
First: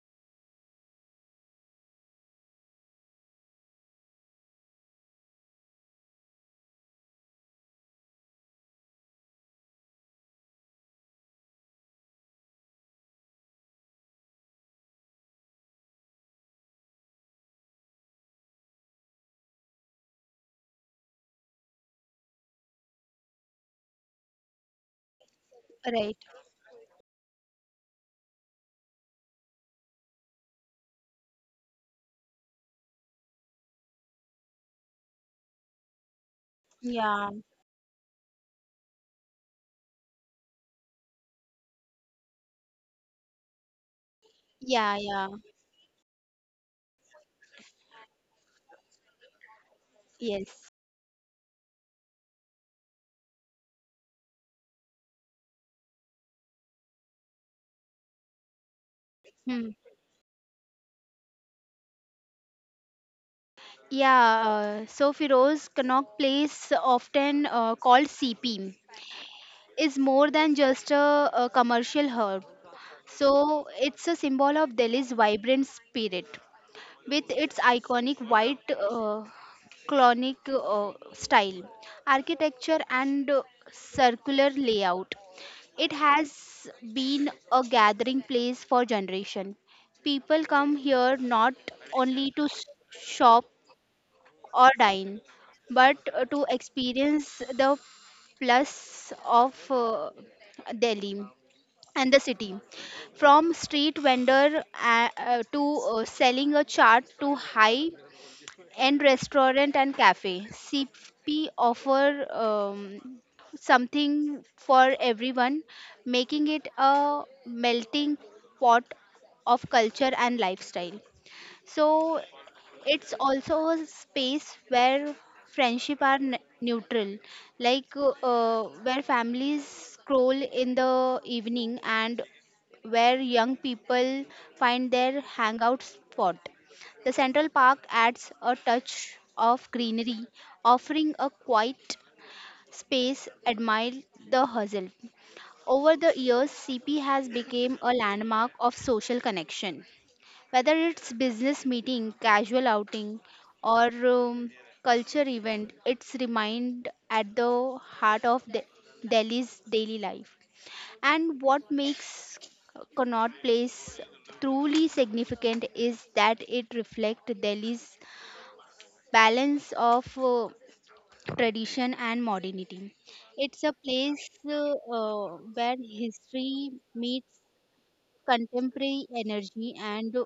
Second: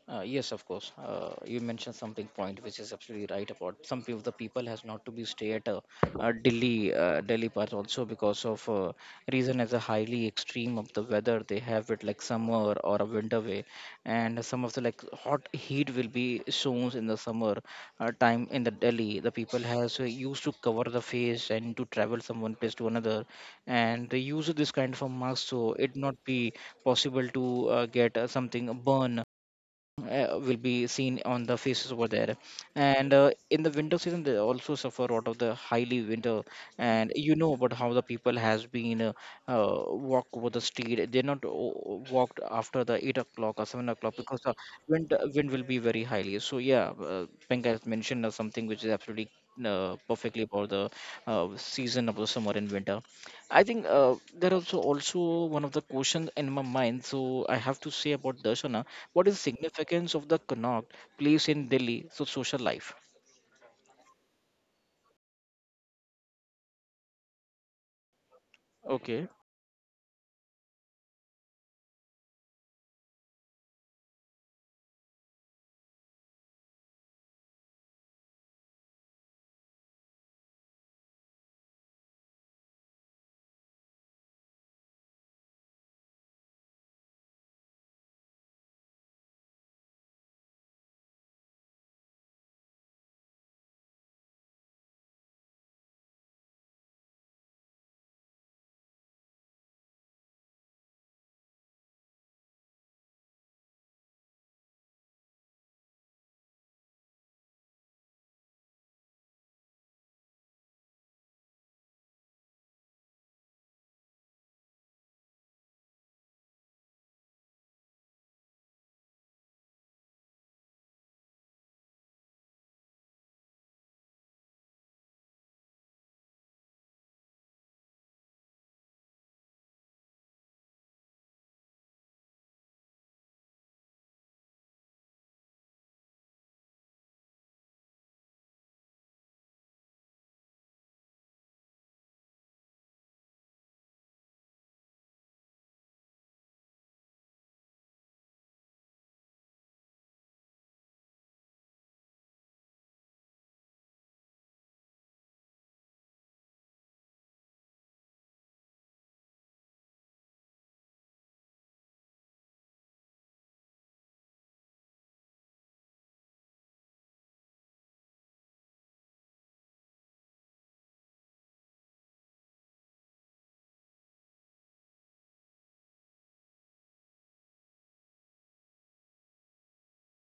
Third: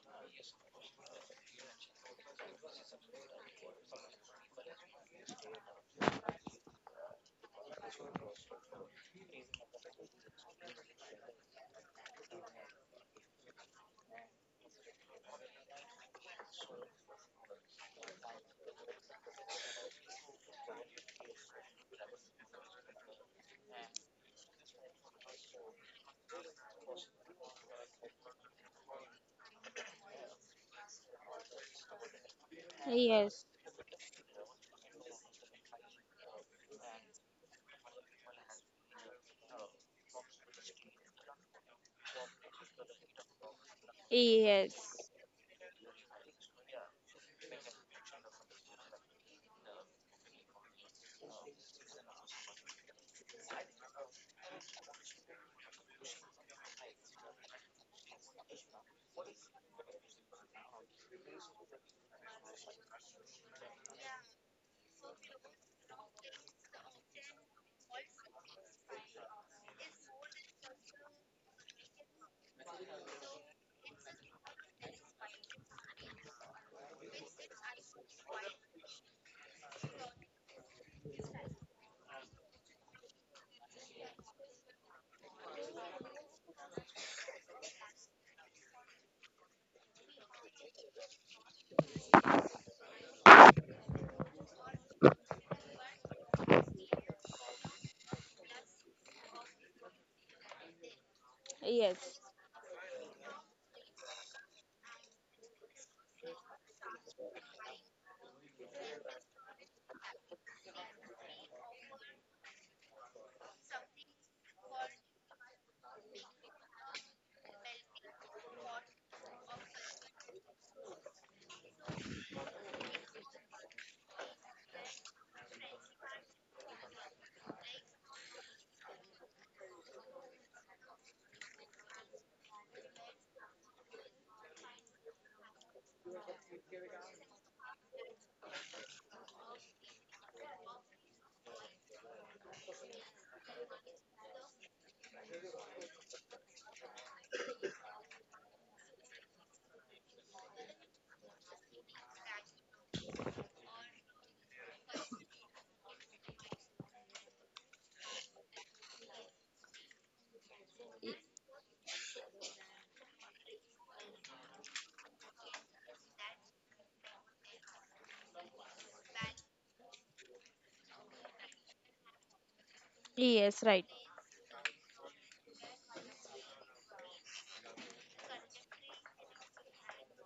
Yes, of course. You mentioned something point which is absolutely right about some of the people has not to be stay at a, Delhi Delhi part also because of reason as a highly extreme of the weather they have it like summer or a winter way, and some of the like hot heat will be soon in the summer time in the Delhi. The people has used to cover the face and to travel from one place to another, and they use this kind of a mask so it not Right. be possible to get something burn will be seen on the faces over there, and Yes. in the winter season they also suffer out of the highly winter, and Yeah. you know about how the people has been walk over the street they're not walked after the 8 o'clock or 7 o'clock because the Yeah, Yes. wind yeah, wind will be very highly. So yeah Penka has mentioned something which is absolutely perfectly about yes. the season of the summer and winter. I think there also also one of the questions in my mind so I have to say about Darshana, what is the Hmm. significance of the Connaught Place in Delhi so social life? Yeah, so Firoz, Connaught Place, often called CP, Okay. is more than just a commercial hub. So it's a symbol of Delhi's vibrant spirit, with its iconic white clonic style, architecture, and circular layout. It has been a gathering place for generation. People come here not only to shop or dine, but to experience the plus of Delhi and the Yes. city, from street vendor to selling a chart, to high end restaurant and cafe. CP offer um, something for everyone, making it a melting pot of culture and lifestyle. So it's also a space where friendship are neutral, like where families scroll in the evening and where young people find their hangout spot. The central park adds a touch of greenery, offering a quiet space admire the hustle. Over the years, CP has become a landmark of social connection, whether it's business meeting, casual outing, or culture event. It's remind at the heart of Delhi's daily life. And what makes Connaught Place truly significant is that it reflects Delhi's balance of tradition and modernity. It's Yes. a Right. place where history meets contemporary energy and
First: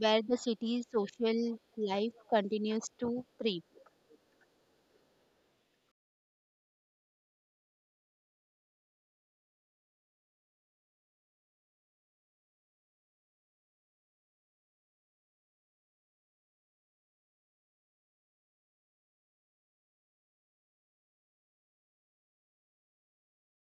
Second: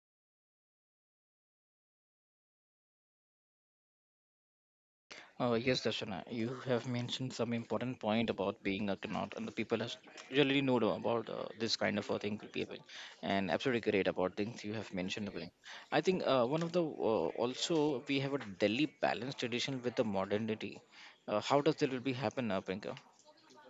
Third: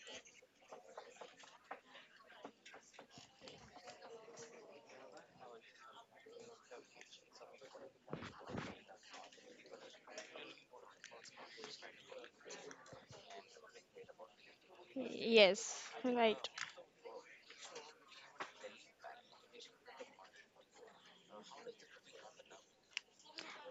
where the city's social life continues to thrive. Yes, Darshana, you have mentioned some important point about being a Connaught, and the people has really know the- about this kind of a thing, people, and absolutely great about things you have mentioned about it. Yes. I think one of the also we have a Delhi balanced tradition with the modernity. How does that will be happen, Priyanka?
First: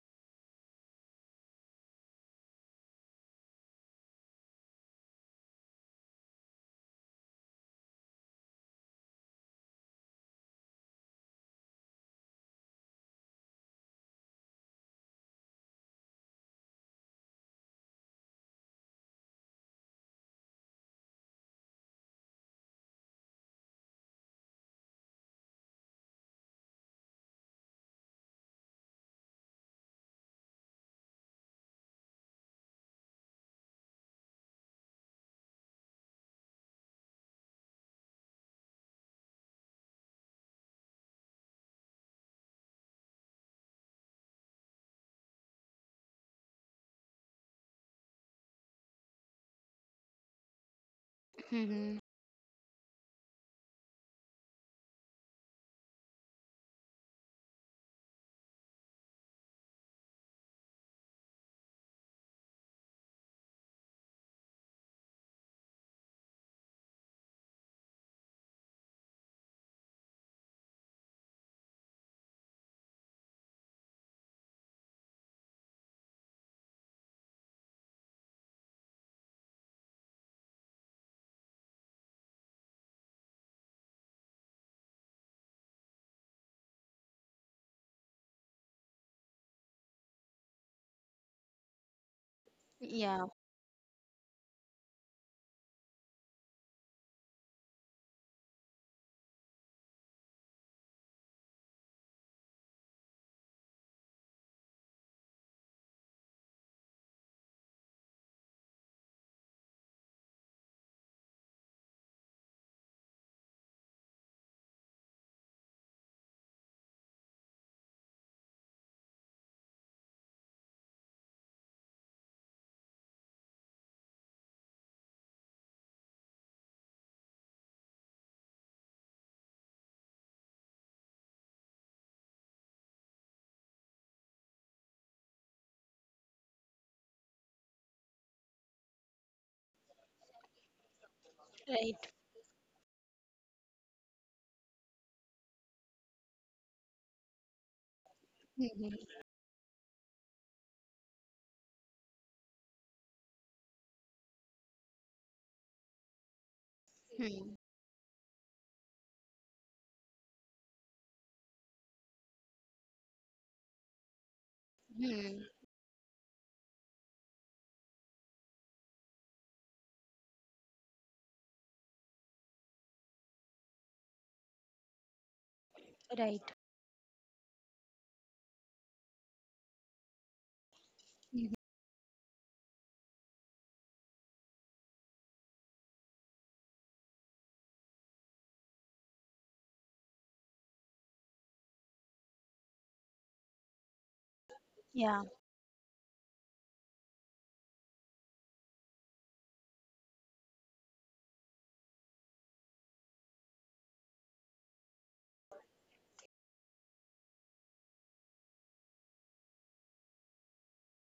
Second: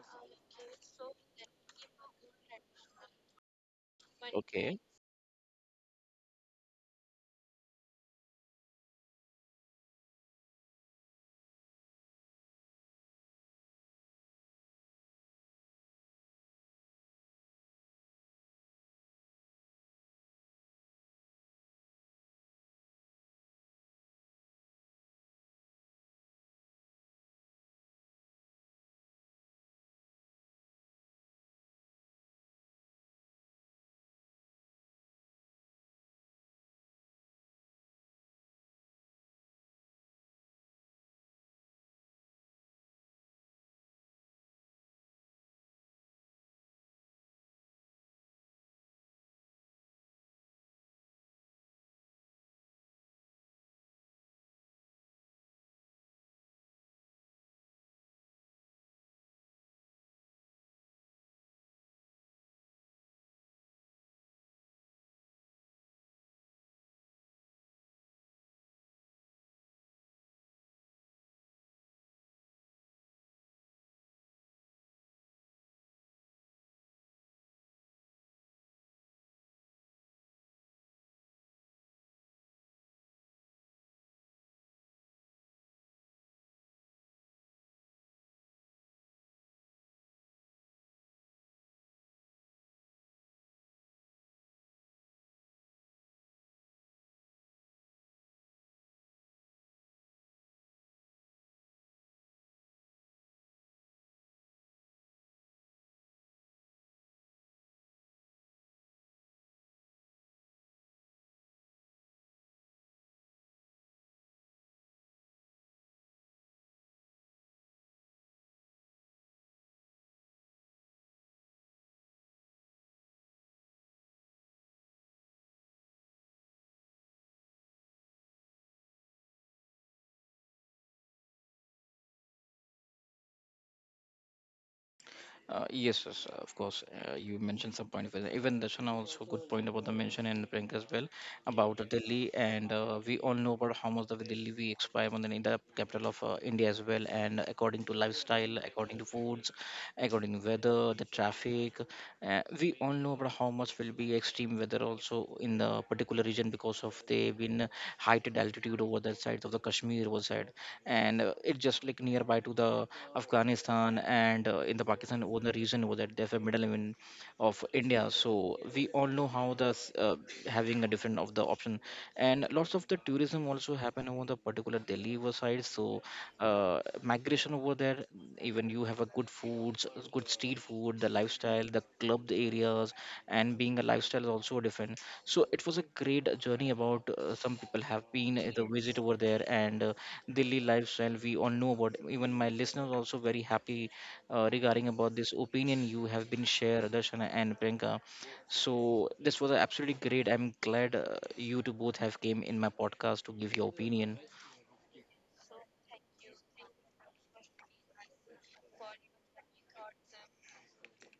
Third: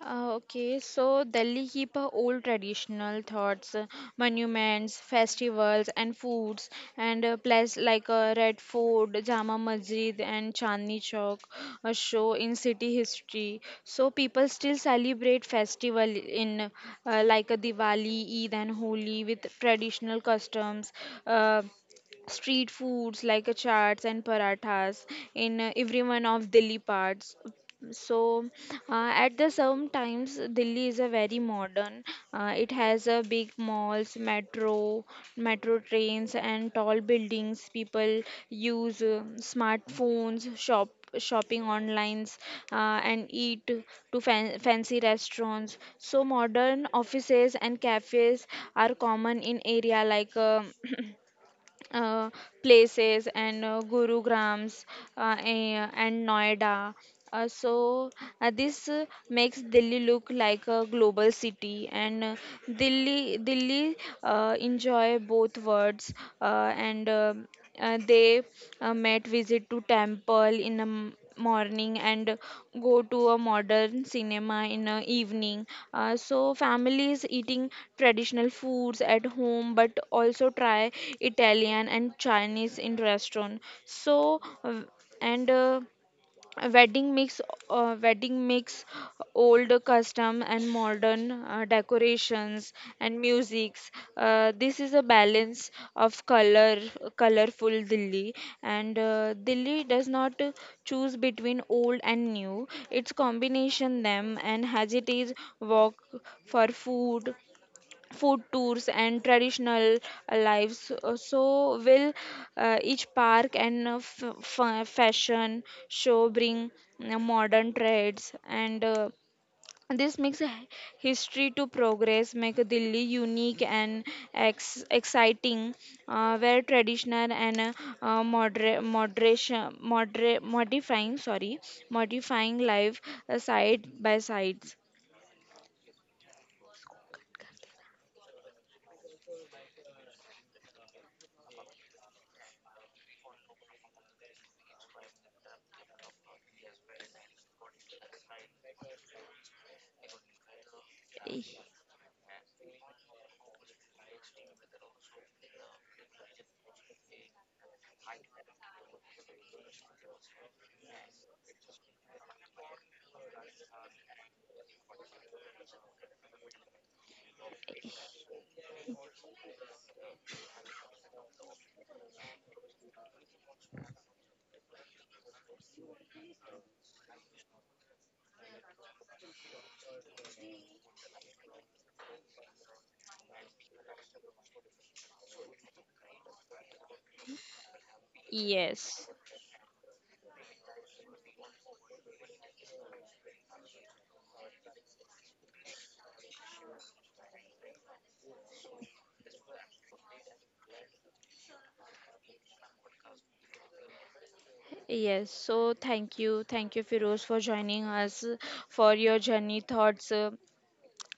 Okay, so Delhi keep a old traditional thoughts, monuments, festivals, and foods, and places like Red Fort, Jama Masjid, and Chandni Chowk show in city history. So people still celebrate festival in like a Diwali, Eid, and Holi with traditional customs. Uh, street foods like chaats and parathas in every one of Delhi parts. So, uh, at the same times, Delhi is a very modern. It has a big malls, metro trains, and tall buildings. People use smartphones, shopping online, uh, and eat to fancy restaurants. So modern offices and cafes are common in area like. Mm-hmm. uh, places and Gurugrams and Noida. Uh, so this makes Delhi look like a global city, and Delhi Delhi enjoy both worlds and they might visit to temple in the morning and go to a modern cinema in the evening, so families eating traditional foods at home but also try italian and chinese in restaurant. So and wedding mix wedding mix old custom and modern decorations and Yeah. musics. This is a balance of colorful delhi, and delhi does not choose between old and new, it's combination them and heritage walk for food tours and traditional lives. So will each park and fashion show bring modern trends, and this makes history to progress make delhi unique and exciting where traditional and modera- moderation modera- modifying sorry modifying life side by sides. Yes, yes, of course. You mentioned some point of. Even Darshana also good point about the mention, and Priyanka as well about Right. Delhi, and we all know about how much the Delhi we expire on the in the capital of India as well. And according to lifestyle, according to foods, according to weather, the Y- traffic. We all know about how much will be extreme weather also in the particular region because of they Hmm. been heighted altitude over that side of the Kashmir was side, and it just like nearby to the Afghanistan and in the Pakistan over Hmm. the region over that there's a middle even of India. So we all know how the having a different of the option and lots of the tourism also happen over the particular Delhi over side. So Right. Migration over there, even you have a good foods, good street food, the Mhm. lifestyle, the club areas, and being a lifestyle is also different. So it was a great journey about some people have been the visit yes. over there, and Delhi lifestyle we all know about. Even my listeners also very happy regarding about Yeah. this opinion you have been shared, Darshan and Priyanka. So this was absolutely great. I'm glad you two both have came in my podcast to give your opinion. Yes, so thank you. Thank you, Firoz, for joining us for your journey thoughts,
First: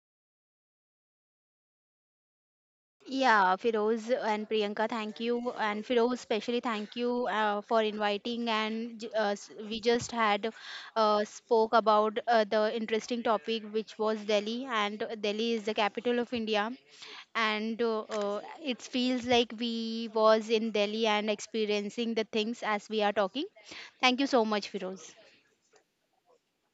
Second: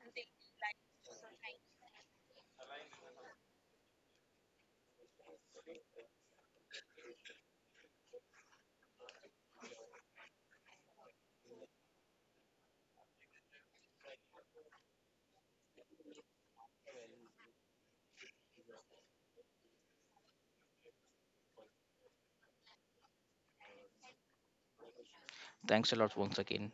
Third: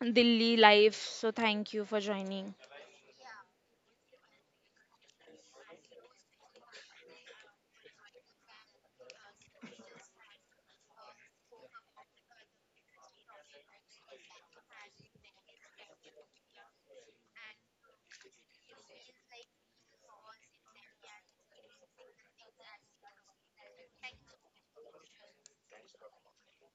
Delhi life. So thank you for joining. Yeah, Firoz and Priyanka, thank you. And Firoz, especially thank you for inviting. And we just had spoke about the interesting topic, which was Delhi. And Delhi is the capital of India. And it feels like we was in Delhi and experiencing the things as we are talking. Thank you so much, Firoz. Thanks a lot once again.